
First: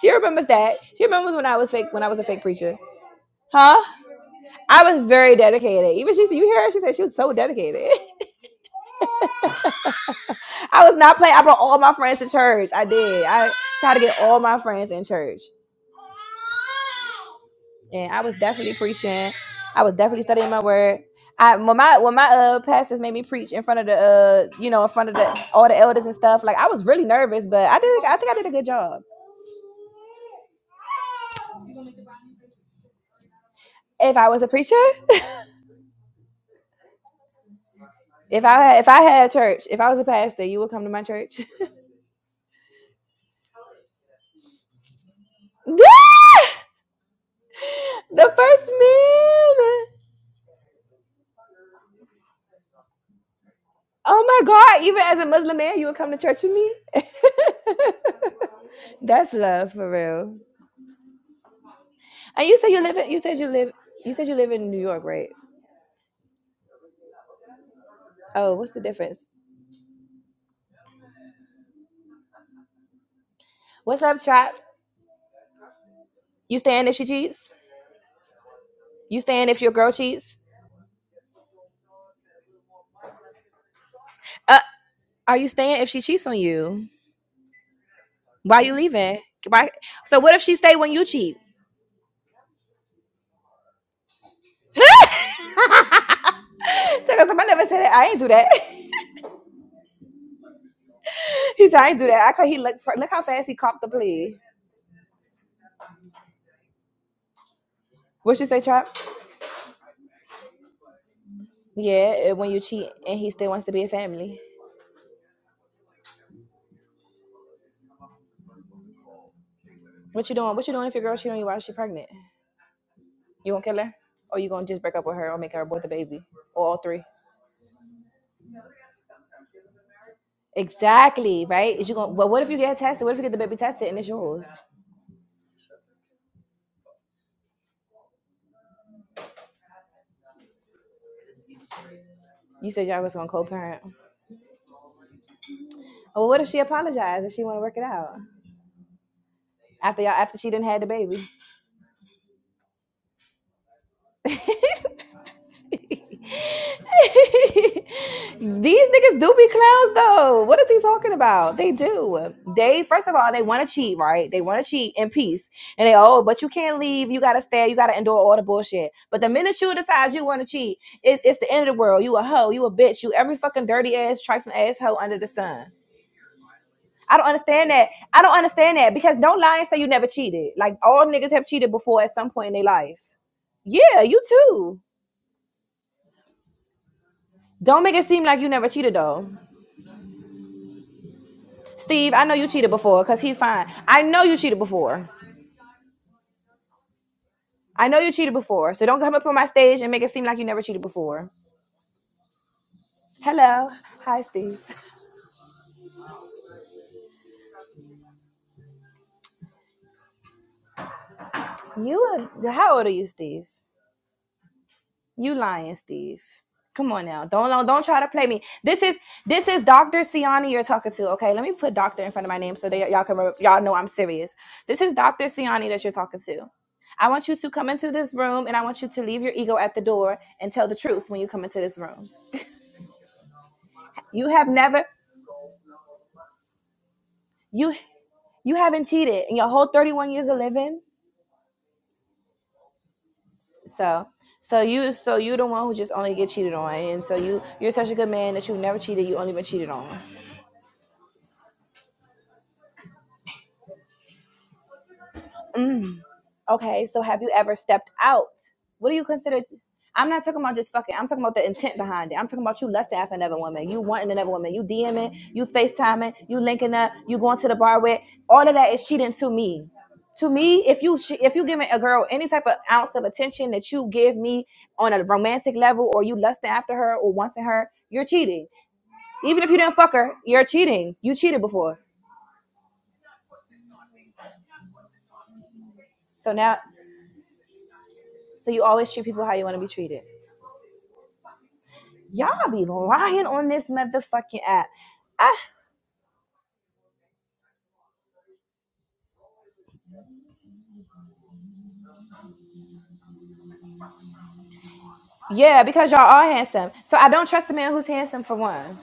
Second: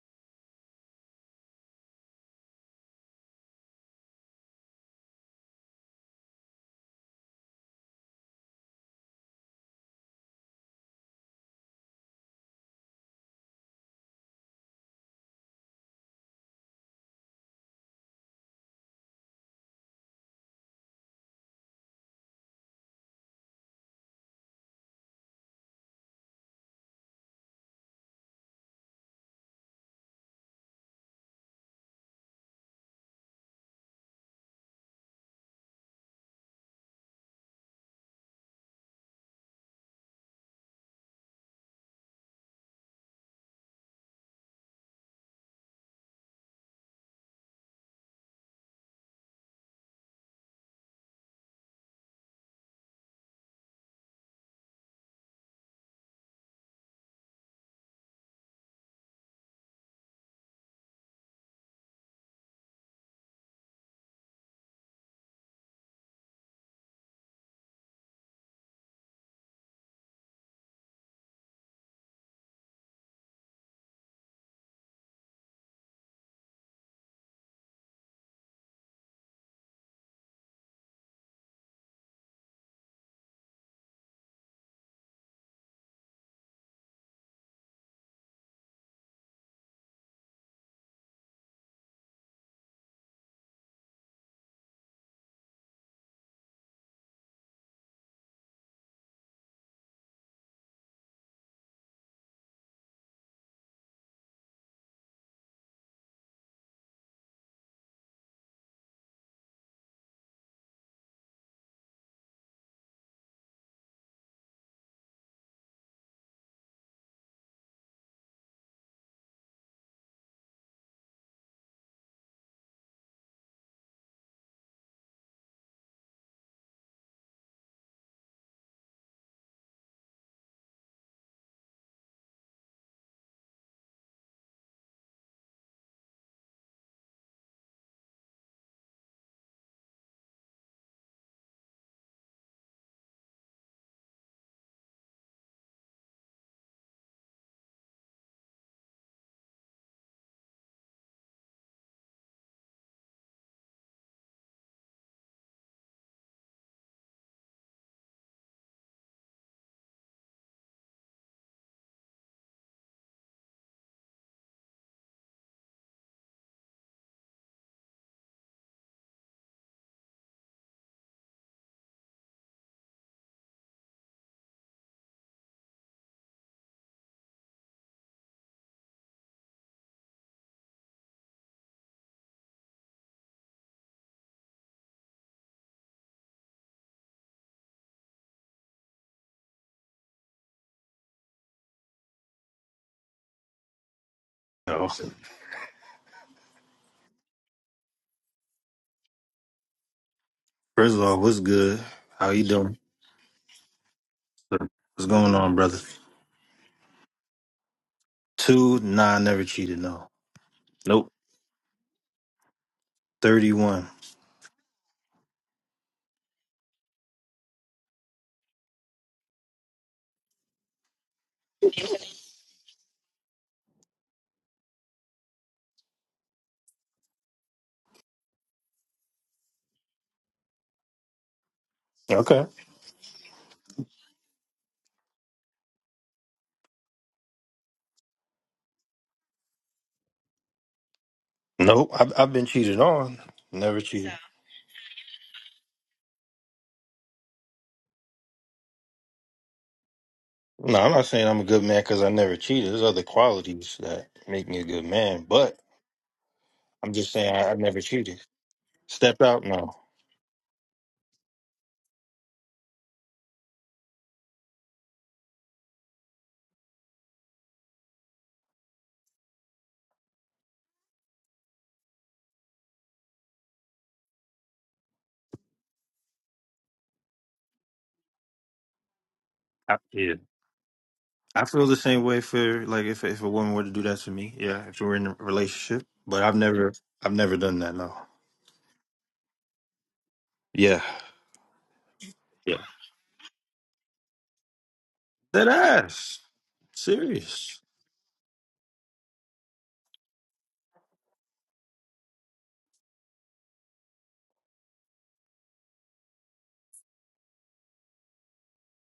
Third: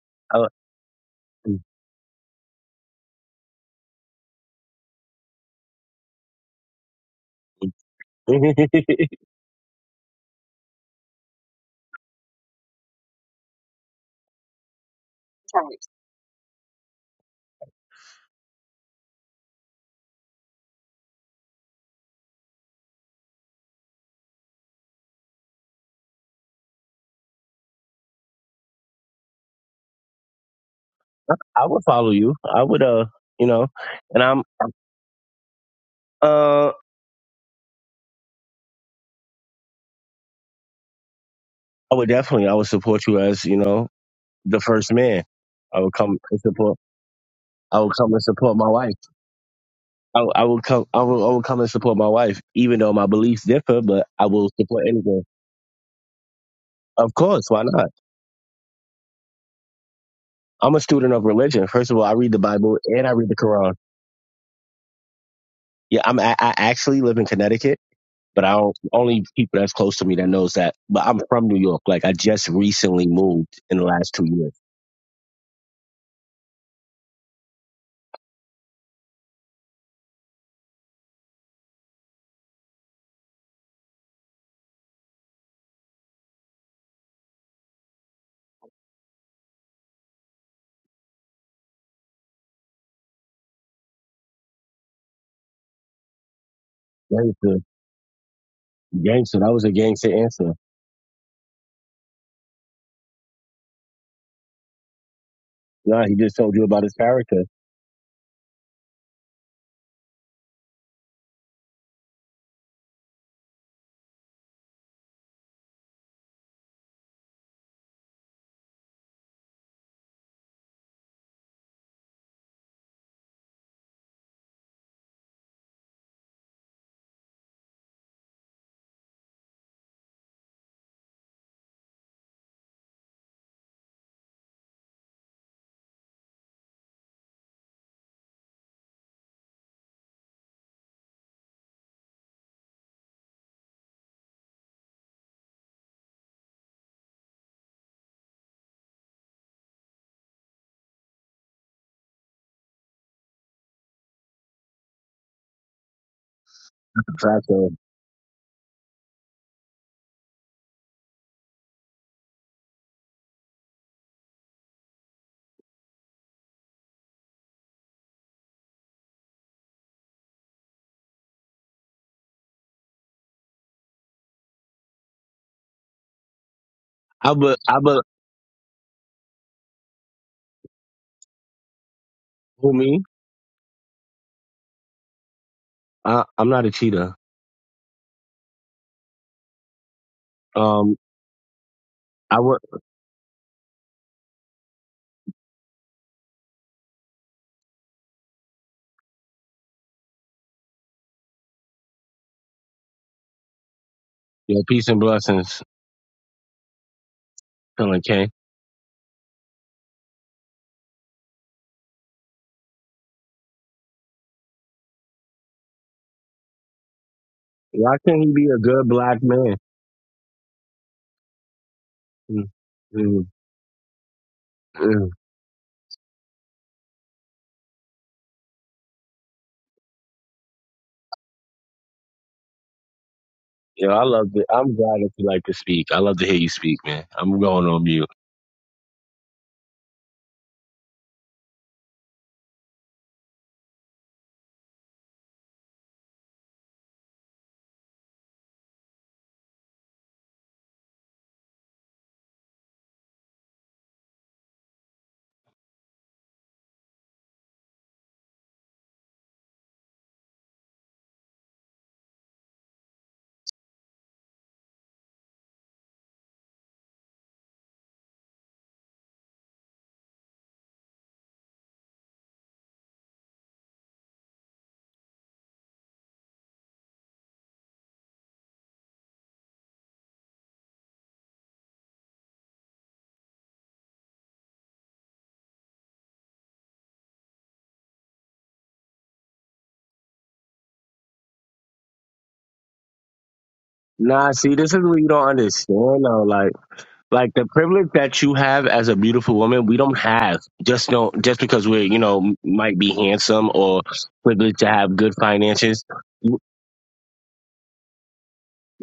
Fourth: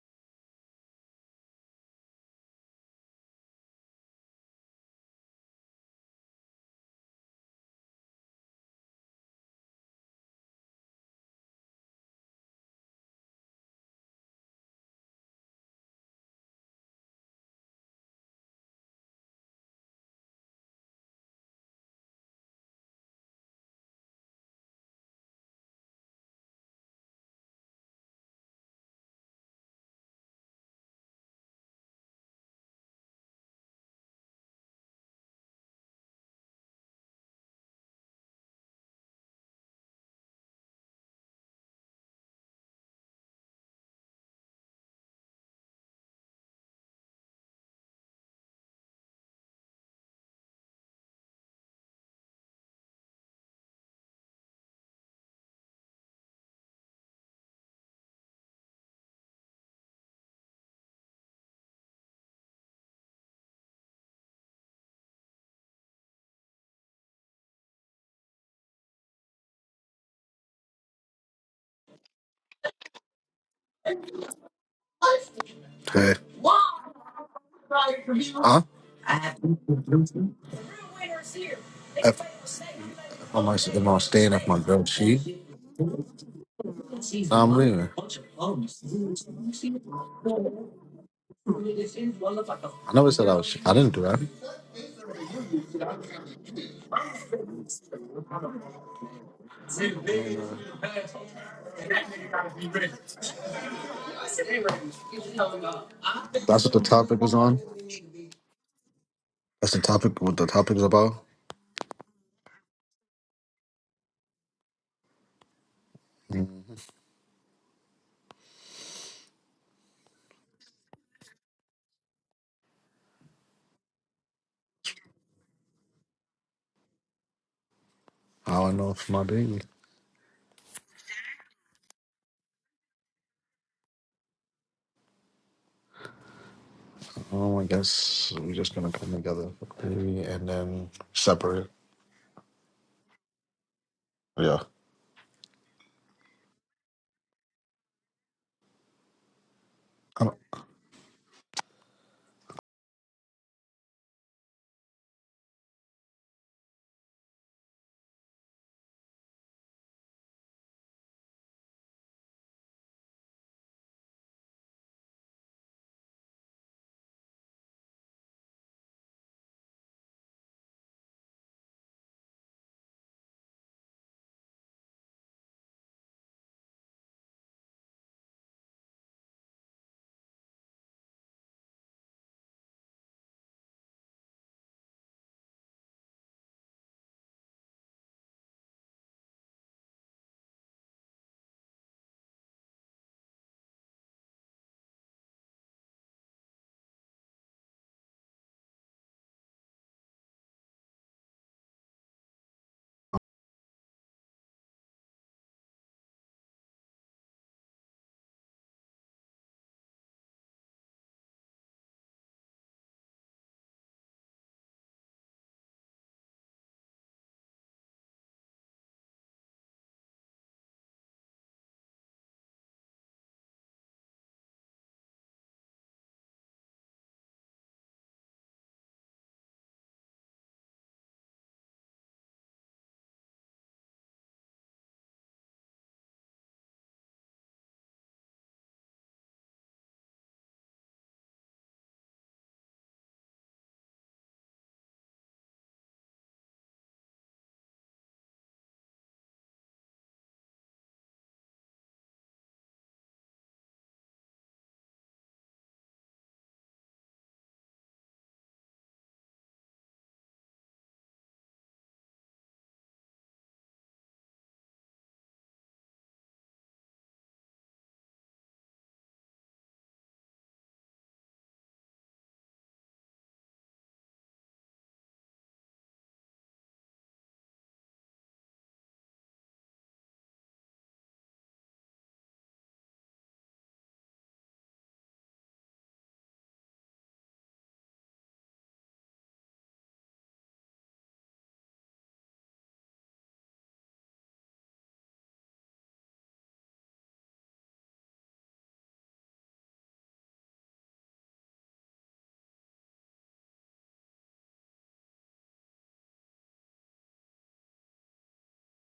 Speaker 1: She
Speaker 2: I,
Speaker 1: remembers that. She remembers when I was fake when I was a fake preacher, huh? I was very dedicated. Even she said, you hear her? She said she was so dedicated.
Speaker 2: lo-
Speaker 1: (laughs) I was not playing. I brought all my friends to church. I did. I tried to get all my friends in church. And I was definitely preaching. I was definitely studying my word. I when my when my uh pastors made me preach in front of the uh you know in front of the all the elders and stuff, like I was really nervous, but I did I think I did a good job.
Speaker 2: (laughs) I would follow you. I would uh you know,
Speaker 1: If
Speaker 2: and
Speaker 1: I was
Speaker 2: I'm
Speaker 1: a preacher, (laughs)
Speaker 2: uh
Speaker 1: if I had if I had a church, if I was a pastor, you would come to my church. (laughs)
Speaker 2: I would definitely I would support you as you know the first man.
Speaker 1: the
Speaker 2: I would come and support. I would come and support my
Speaker 1: first
Speaker 2: wife.
Speaker 1: man.
Speaker 2: I, I will come. I will, I will come and support my wife, even though my beliefs differ. But I
Speaker 1: Oh my
Speaker 2: will
Speaker 1: God,
Speaker 2: support
Speaker 1: even as
Speaker 2: anything.
Speaker 1: a Muslim man, you would come to church with me?
Speaker 2: Of course, why not?
Speaker 1: (laughs) That's love for real.
Speaker 2: I'm a student of religion. First of all, I read the
Speaker 1: And you say
Speaker 2: Bible
Speaker 1: you live
Speaker 2: and I
Speaker 1: in you
Speaker 2: read the
Speaker 1: said you live
Speaker 2: Quran.
Speaker 1: you said you live in New York, right?
Speaker 2: Yeah, I'm. I, I actually live in Connecticut, but I
Speaker 1: Oh, what's
Speaker 2: don't,
Speaker 1: the difference?
Speaker 2: only people that's close to me that knows that. But I'm from New York. Like I just recently moved in the
Speaker 1: What's
Speaker 2: last
Speaker 1: up,
Speaker 2: two years.
Speaker 1: Trap?
Speaker 3: Good.
Speaker 1: You staying if she cheats?
Speaker 3: Huh?
Speaker 1: You staying if your girl cheats?
Speaker 3: If I'm, actually- if I'm staying if my
Speaker 1: Uh,
Speaker 3: girl cheat,
Speaker 1: are you staying if she cheats on you?
Speaker 3: nah, I'm leaving.
Speaker 1: Why you leaving? Why? So what if she stay when you cheat?
Speaker 3: I never said I was. che- I didn't do that.
Speaker 1: (laughs) so 'cause I
Speaker 2: Gangster,
Speaker 1: never said that. I ain't do that.
Speaker 2: gangster. That was a gangster answer.
Speaker 1: (laughs) he said I ain't do that. I call he look for, look how fast he copped the plea.
Speaker 2: Nah, he just told you
Speaker 3: That's what the
Speaker 2: about his
Speaker 3: topic was
Speaker 2: character.
Speaker 3: on.
Speaker 1: What you say, Trap?
Speaker 3: That's the topic. What the topic is about.
Speaker 1: Yeah, eh, when you cheat and he still wants to be a family. What you doing? What you doing if your girl cheat on you while she pregnant? You gonna kill her? Or you gonna just break up with her or make her abort the baby? Or all three?
Speaker 3: How I know it's my baby.
Speaker 1: Exactly, right? Is you gonna but what if you get tested? What if you get the baby tested and it's yours?
Speaker 3: Um, I guess we're just gonna come together, for baby, and then separate.
Speaker 1: You said y'all was gonna co parent.
Speaker 3: Yeah.
Speaker 1: Well what if she apologized and she wanna work it out? After y'all after she didn't had the baby. (laughs)
Speaker 2: Tracker.
Speaker 1: These niggas do be clowns though. What is he talking about? They do. They first of all, they want to cheat, right? They want to cheat in peace. And they, oh, but you can't leave. You gotta stay. You gotta endure all the bullshit. But the minute you decide you want to cheat, it's it's the end of the world. You a hoe. You a bitch. You every fucking dirty ass, trifling ass hoe under the sun. I don't
Speaker 2: I but
Speaker 1: understand
Speaker 2: I
Speaker 1: that.
Speaker 2: but
Speaker 1: I don't understand that because don't lie and say you never cheated. Like all niggas have cheated before at some point in their
Speaker 2: who me?
Speaker 1: life. Yeah, you too.
Speaker 2: I, I'm not a cheater.
Speaker 1: Don't make it seem like you never cheated though.
Speaker 2: Um,
Speaker 1: Steve, I know
Speaker 2: I
Speaker 1: you
Speaker 2: work.
Speaker 1: cheated before because he's fine. I know you cheated
Speaker 4: Oh,
Speaker 1: before.
Speaker 4: first
Speaker 1: I know you cheated before. So don't come up on my stage and make it seem like you never cheated
Speaker 4: of all,
Speaker 1: before.
Speaker 4: what's good? How you doing?
Speaker 1: Hello. Hi,
Speaker 2: You
Speaker 1: Steve.
Speaker 2: know, peace and
Speaker 4: What's going on,
Speaker 2: blessings,
Speaker 4: brother?
Speaker 2: Colin K.
Speaker 4: Two, nah, I never cheated. No, nope.
Speaker 1: You are, how old are you, Steve?
Speaker 4: Thirty-one.
Speaker 1: You lying, Steve. Come on now. Don't don't don't
Speaker 2: Why
Speaker 1: try to
Speaker 2: can't
Speaker 1: play
Speaker 2: he
Speaker 1: me.
Speaker 2: be a
Speaker 1: This
Speaker 2: good
Speaker 1: is
Speaker 2: black
Speaker 1: this
Speaker 2: man?
Speaker 1: is Dr. Siani you're talking to. Okay, let me put doctor in front of my
Speaker 2: Mm,
Speaker 1: name so that y'all can
Speaker 2: mm,
Speaker 1: re- y'all know I'm serious. This is
Speaker 2: mm.
Speaker 1: Dr. Siani that you're talking to. I want you to come into this room and I want you to leave your ego at the door and tell the truth when you come into this room.
Speaker 4: Okay.
Speaker 2: Yo, I love
Speaker 1: You
Speaker 2: it.
Speaker 1: have
Speaker 2: I'm
Speaker 1: never
Speaker 2: glad that you like to speak. I love to hear you speak, man. I'm going
Speaker 1: you
Speaker 2: on mute.
Speaker 1: you haven't cheated in your whole 31 years of living
Speaker 4: Nope. I've, I've been cheated on. Never
Speaker 1: so
Speaker 4: cheated.
Speaker 1: so you so you the one who just only get cheated on and so you you're such a good man that you never cheated you only been cheated on
Speaker 4: No, Nah, I'm not saying I'm a good man because I never cheated. There's other qualities that make me a good man, but
Speaker 1: Okay,
Speaker 4: I'm
Speaker 1: so
Speaker 4: just
Speaker 1: have
Speaker 4: saying
Speaker 1: you
Speaker 4: I, I
Speaker 1: ever
Speaker 4: never
Speaker 1: stepped
Speaker 4: cheated.
Speaker 1: out? What do you
Speaker 4: Stepped
Speaker 1: consider?
Speaker 4: out,
Speaker 1: T-
Speaker 4: no.
Speaker 1: I'm not talking about just fucking. I'm talking about the intent behind it. I'm talking about you lusting after another woman. You wanting another woman. You DMing. You FaceTiming. You linking up. You going to the bar with. All of that is cheating to me. To me, if you if you giving a girl any type of ounce of attention that you give me on a romantic level, or you lusting after her or wanting her, you're cheating. Even if you didn't
Speaker 4: I,
Speaker 1: fuck her,
Speaker 4: yeah.
Speaker 1: you're cheating. You cheated
Speaker 4: I feel the
Speaker 1: before.
Speaker 4: same way for like if if a woman were to do that to me, yeah, if we were in a relationship, but
Speaker 1: So
Speaker 4: I've
Speaker 1: now,
Speaker 4: never I've never done that, no.
Speaker 1: so you always treat people how you want to be treated.
Speaker 4: Yeah.
Speaker 1: y'all
Speaker 4: Yeah.
Speaker 1: be lying on this
Speaker 2: Nah,
Speaker 1: motherfucking
Speaker 2: see,
Speaker 1: app.
Speaker 2: this is what you don't
Speaker 1: I,
Speaker 4: That
Speaker 2: understand
Speaker 4: ass.
Speaker 2: though. Like like the
Speaker 4: Serious. (laughs)
Speaker 2: privilege that you have as a beautiful woman, we don't have. Just know just because we're, you know, m- might be handsome or privileged to have good
Speaker 1: yeah,
Speaker 2: finances.
Speaker 1: because y'all are handsome. So I don't trust a man who's handsome for one.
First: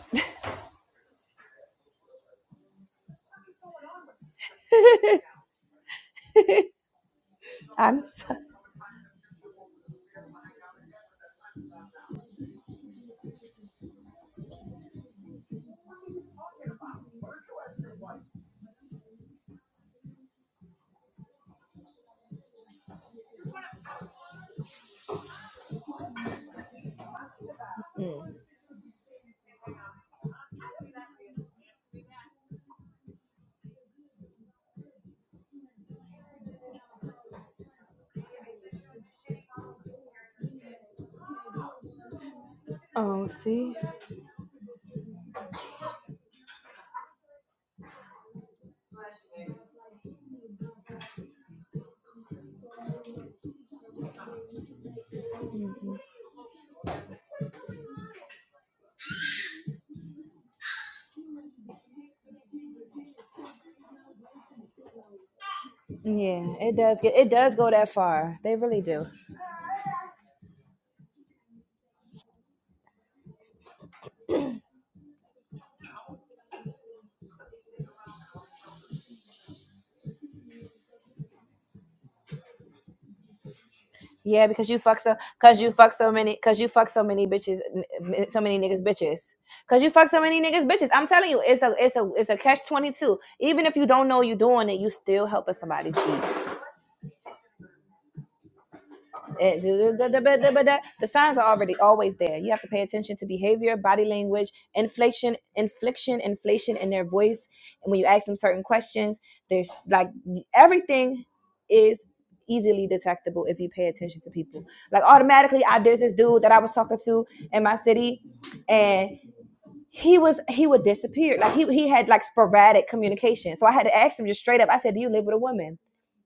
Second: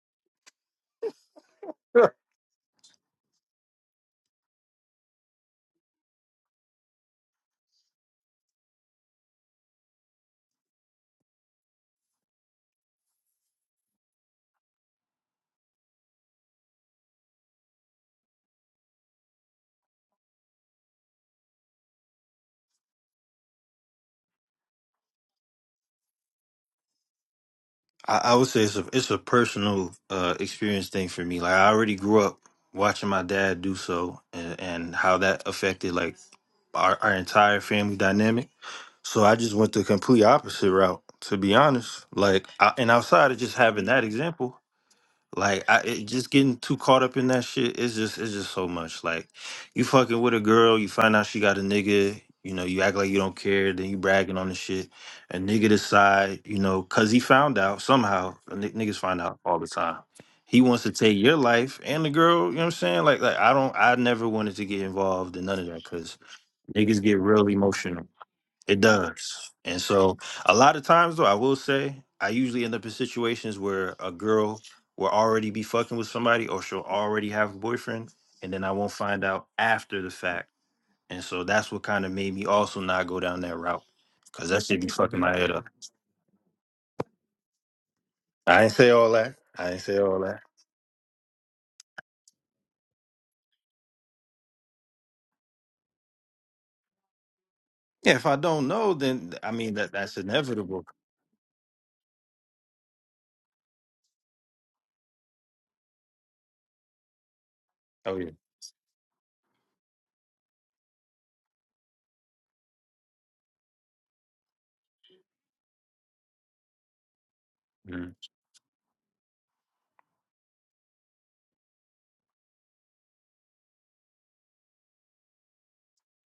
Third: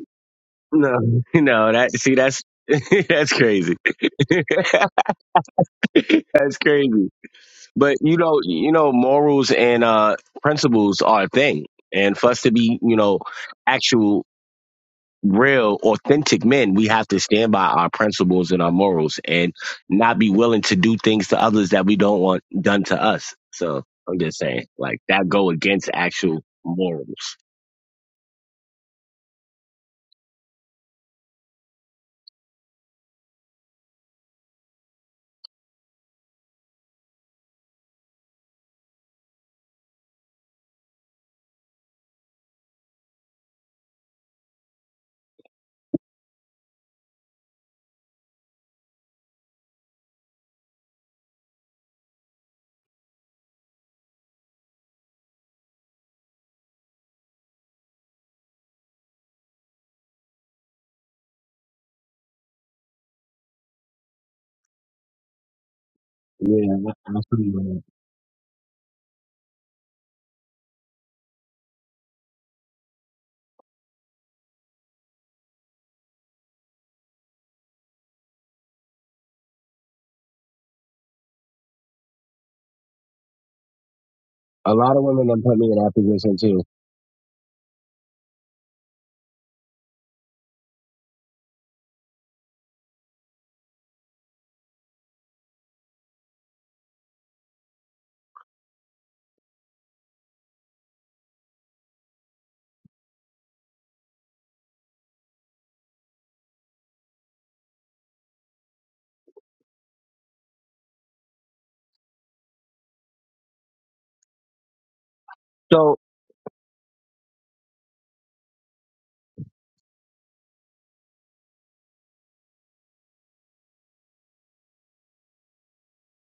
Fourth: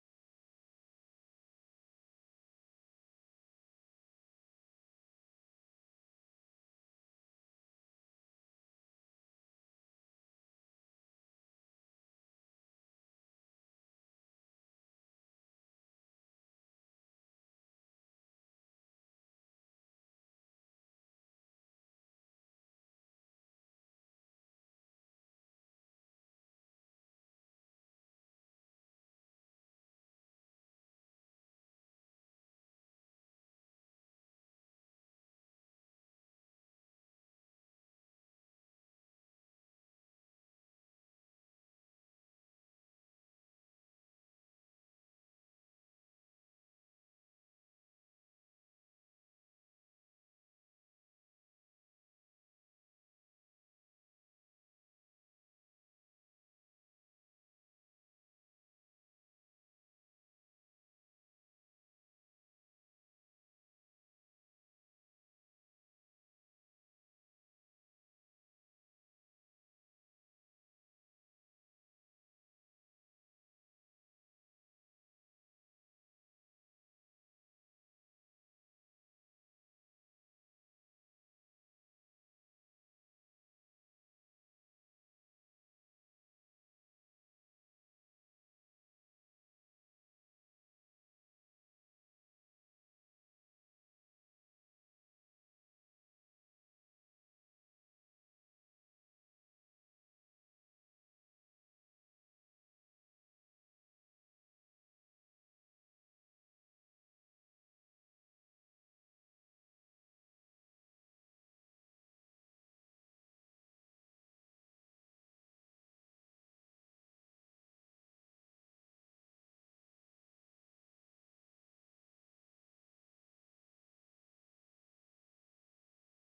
Speaker 2: No, (laughs) no, that
Speaker 4: Yeah.
Speaker 2: see that's (laughs) that's crazy. (laughs)
Speaker 1: (laughs)
Speaker 2: that's crazy. But
Speaker 1: I'm
Speaker 2: you
Speaker 1: so,
Speaker 2: know, you know, morals and uh principles are a thing. And for us to be, you know, actual real authentic men we have to stand by our principles and our morals and not be willing to do things to others that we don't want done to us so i'm just saying like that go against actual morals
Speaker 4: I, I would say it's a it's a personal uh, experience thing for me. Like I already grew up watching my dad do so, and, and how that affected like our, our entire family dynamic. So I just went the complete opposite route, to be honest. Like, I, and
Speaker 1: oh
Speaker 4: outside of just
Speaker 1: see.
Speaker 4: having that example, Like I it, just getting too caught up in that shit. It's just it's just so much. Like you fucking with a girl, you find out she got a nigga. You know, you act like you don't care, then you bragging on the shit. A nigga decide, you know, cause he found out somehow. a ni- Niggas find out all the time. He wants to take your life and the girl. You know what I'm saying? Like, like I don't. I never wanted to get involved in none of that because
Speaker 1: Yeah,
Speaker 2: yeah
Speaker 1: it does
Speaker 4: niggas
Speaker 2: I-
Speaker 1: get
Speaker 4: get
Speaker 2: I
Speaker 1: it
Speaker 2: feel
Speaker 4: real
Speaker 1: does go
Speaker 2: you.
Speaker 1: that
Speaker 4: emotional.
Speaker 1: far. They really
Speaker 4: It
Speaker 1: do.
Speaker 4: does. And so a lot of times though, I will say I usually end up in situations where a girl will already be fucking with somebody or she'll already have a boyfriend and then I won't find out after the fact. And so that's what kind of made me also not go down that route.
Speaker 1: Yeah,
Speaker 4: Cause that
Speaker 1: because
Speaker 2: a
Speaker 1: you
Speaker 4: shit be
Speaker 2: lot
Speaker 1: fuck
Speaker 2: of
Speaker 1: so
Speaker 4: fucking
Speaker 2: women
Speaker 4: my
Speaker 2: have
Speaker 4: head
Speaker 2: put
Speaker 1: cause
Speaker 4: up.
Speaker 2: me
Speaker 1: you
Speaker 2: in that
Speaker 1: fuck so
Speaker 2: position
Speaker 1: many cause
Speaker 2: too
Speaker 1: you fuck so many bitches n- so many
Speaker 4: I ain't
Speaker 1: niggas
Speaker 4: say all
Speaker 1: bitches.
Speaker 4: that. I ain't
Speaker 1: Cause you
Speaker 4: say
Speaker 1: fuck
Speaker 4: all
Speaker 1: so
Speaker 4: that.
Speaker 1: many niggas bitches. I'm telling you, it's a it's a it's a catch twenty two. Even if you don't know you are doing it, you still helping somebody cheat.
Speaker 4: Yeah, if I don't know, then I
Speaker 1: Eh,
Speaker 4: mean that
Speaker 1: da- da-
Speaker 4: that's
Speaker 1: da- da- da- da- da.
Speaker 4: inevitable.
Speaker 1: The signs are already always there. You have to pay attention to behavior, body language, inflation, infliction, inflation in their voice. And when you
Speaker 4: Oh
Speaker 1: ask
Speaker 4: yeah.
Speaker 1: them certain questions, there's like everything is easily detectable if you pay attention to people. Like automatically, I
Speaker 2: so
Speaker 1: there's this dude that I was talking to in my
Speaker 4: Mhm.
Speaker 1: city, and he was he would disappear. Like he he had like sporadic communication. So I had to ask him just straight up. I said, "Do you live with a woman?"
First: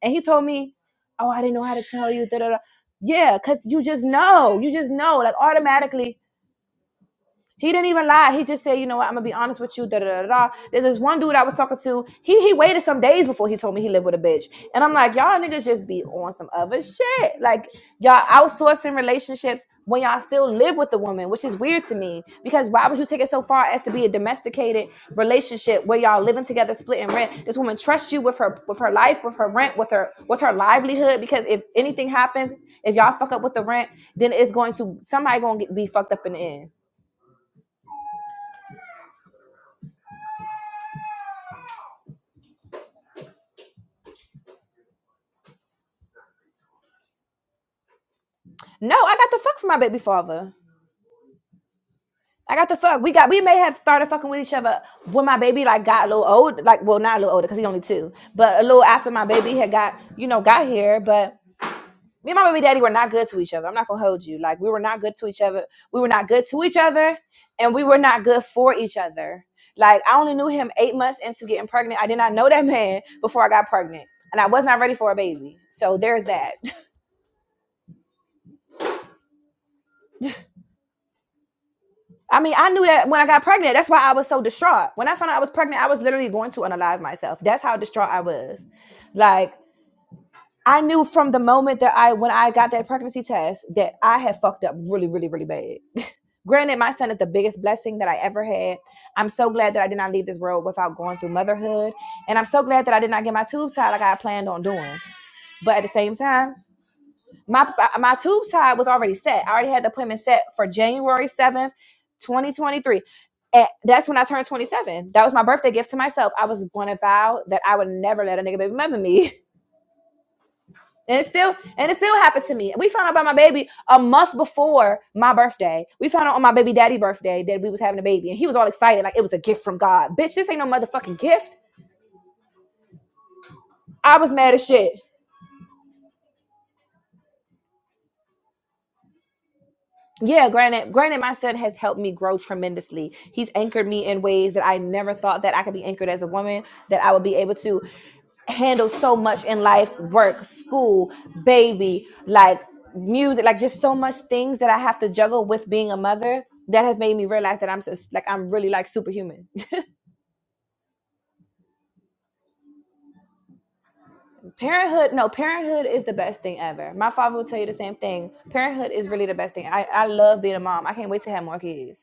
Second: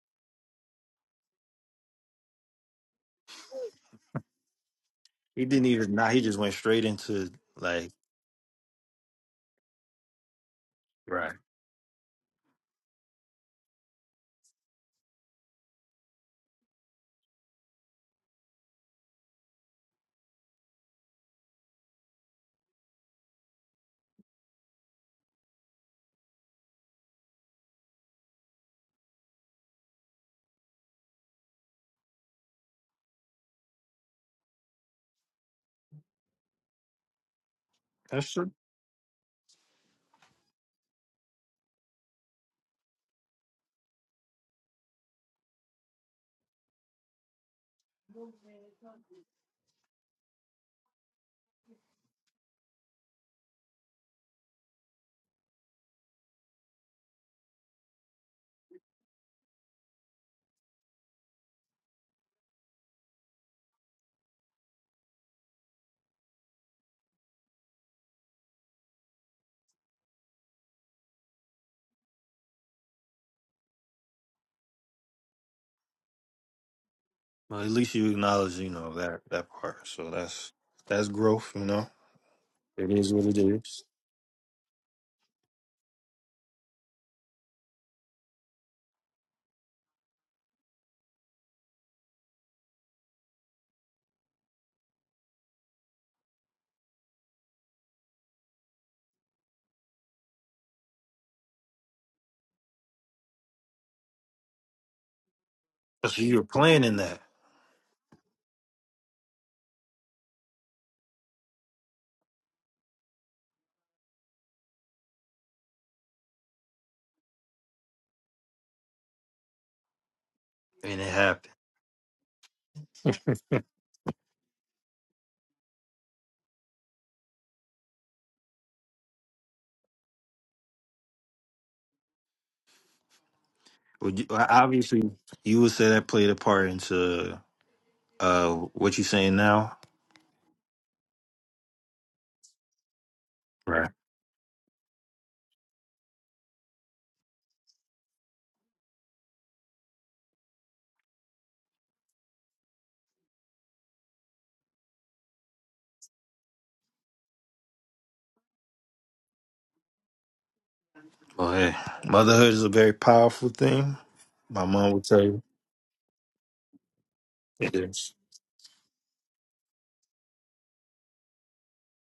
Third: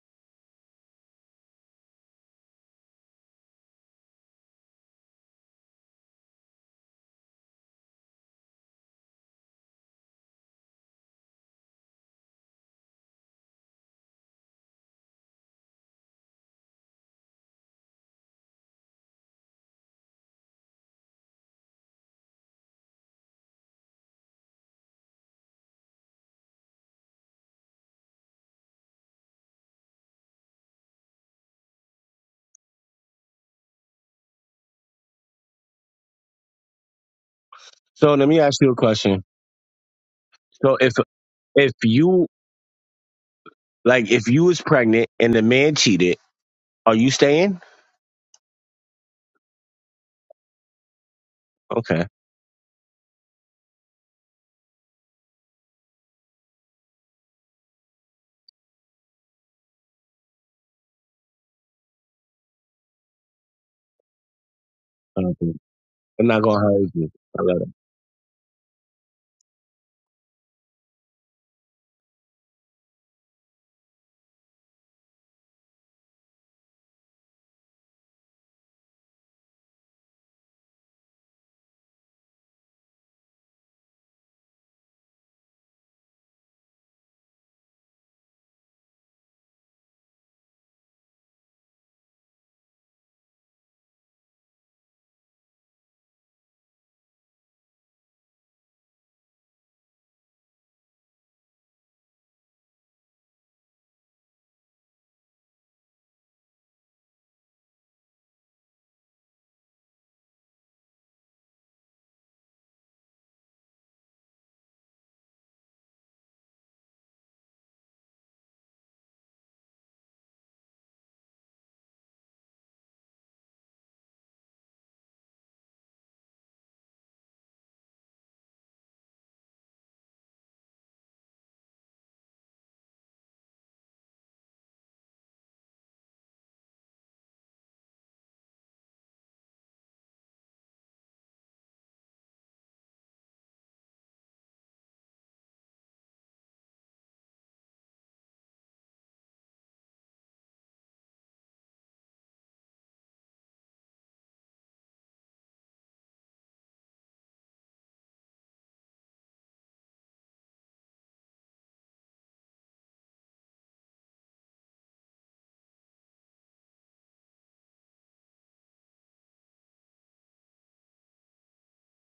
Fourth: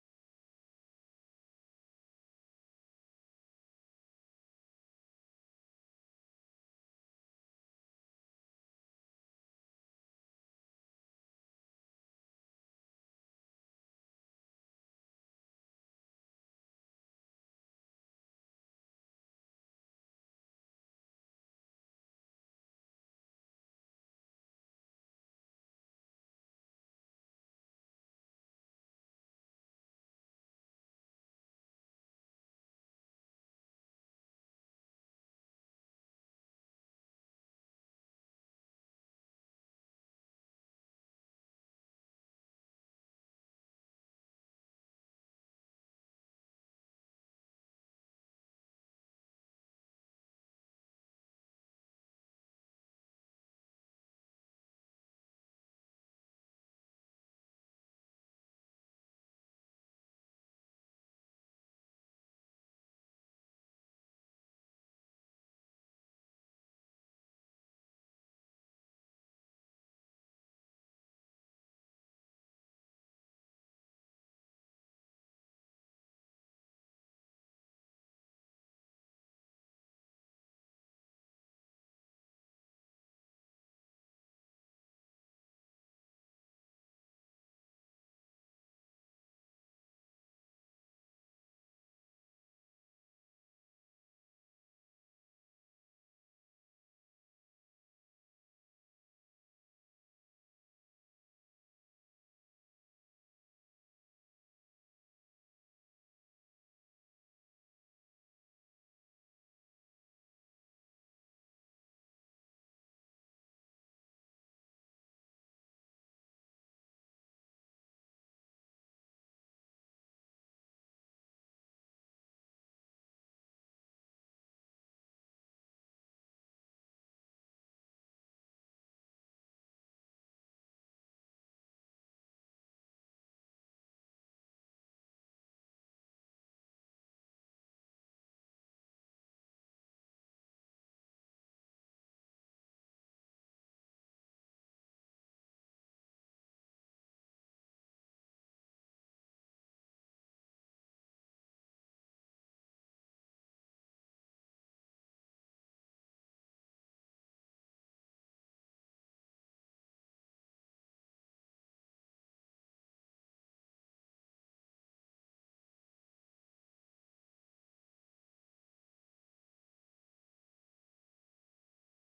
Speaker 1: And he told me, "Oh, I didn't know how to tell you." Da da da. Yeah, cause you just know, you just know, like
Speaker 4: He didn't even nah,
Speaker 1: automatically.
Speaker 4: he just went straight into
Speaker 1: He didn't
Speaker 4: like
Speaker 1: even lie. He just said, you know what, I'm gonna be honest with you. Da da da da. There's this one dude
Speaker 4: right.
Speaker 1: I was talking to. He he waited some days before he told me he lived with a bitch. And I'm like, y'all niggas just be on some other shit. Like y'all outsourcing relationships when y'all still live with the woman, which is weird to me. Because why would you take it so far as to be a domesticated relationship where y'all living together, splitting rent? This woman trusts you with her with her life, with her rent, with her with her livelihood. Because if anything happens, if y'all fuck up with the rent, then it's going to somebody gonna get, be fucked up in the end.
Speaker 2: so let
Speaker 4: That's
Speaker 2: me
Speaker 4: true.
Speaker 2: ask you a question so if if you like if you was pregnant and the man cheated are you staying
Speaker 1: No, I got the fuck from my baby father.
Speaker 2: okay
Speaker 1: I got the fuck. We got we may have started fucking with each other when my baby like got a little old, like well not a little older because he's only two, but a little after my baby had got you know got here. But me and my baby daddy were not good to each other. I'm not gonna hold you. Like we were not good to each
Speaker 2: Okay.
Speaker 1: other. We were
Speaker 2: i'm
Speaker 1: not
Speaker 2: not
Speaker 1: good
Speaker 2: gonna
Speaker 1: to each
Speaker 2: hurt
Speaker 1: other,
Speaker 2: you
Speaker 1: and we were not good for each other. Like I only knew him eight months into getting pregnant. I did not know that man before I got pregnant, and I was not ready for a baby. So there's that. (laughs)
Speaker 4: Well, at least you acknowledge, you know, that that part. So that's that's growth, you know.
Speaker 1: I mean, I knew
Speaker 4: It
Speaker 1: that
Speaker 4: is
Speaker 1: when I
Speaker 4: what it
Speaker 1: got pregnant.
Speaker 4: is.
Speaker 1: That's why I was so distraught. When I found out I was pregnant, I was literally going to unalive myself. That's how distraught I was. Like, I knew from the moment that I, when I got that pregnancy test, that I had fucked up really, really, really bad. (laughs) Granted, my son is the biggest blessing that I ever had. I'm so glad that I did not leave this world without going through motherhood. And I'm so glad that I did not get my tubes tied like I planned on doing. But at the
Speaker 4: But
Speaker 1: same
Speaker 4: so you were
Speaker 1: time,
Speaker 4: planning that,
Speaker 1: my my tube tie was already set. I already had the appointment set for January seventh, twenty twenty three. And that's when I turned 27. That was my birthday gift to myself. I was going to vow that I would never let a nigga baby mother me. (laughs)
Speaker 4: and it
Speaker 1: And it
Speaker 4: happened.
Speaker 1: still and it still happened to me. We found out about my baby a month before my birthday. We found out on my baby daddy birthday that we was having a baby. And he was all excited, like it was a gift from God. Bitch, this ain't no motherfucking gift. I
Speaker 4: Would you,
Speaker 1: was
Speaker 4: well,
Speaker 1: mad as shit.
Speaker 4: obviously, you would say that played a part into uh what you're saying now,
Speaker 1: yeah, granted, granted, my son has helped me grow tremendously. He's anchored
Speaker 4: right?
Speaker 1: me in ways that I never thought that I could be anchored as a woman, that I would be able to handle so much in life work school baby like music like just so much things that i have to juggle with being a mother that has made me realize that i'm just like i'm really like superhuman
Speaker 4: Well, hey, motherhood is a very powerful thing.
Speaker 1: (laughs)
Speaker 4: My mom would
Speaker 1: parenthood
Speaker 4: tell
Speaker 1: no
Speaker 4: you
Speaker 1: parenthood is the best thing ever my father will tell you the
Speaker 4: it
Speaker 1: same
Speaker 4: is.
Speaker 1: thing parenthood is really the best thing i, I love being a mom i can't wait to have more kids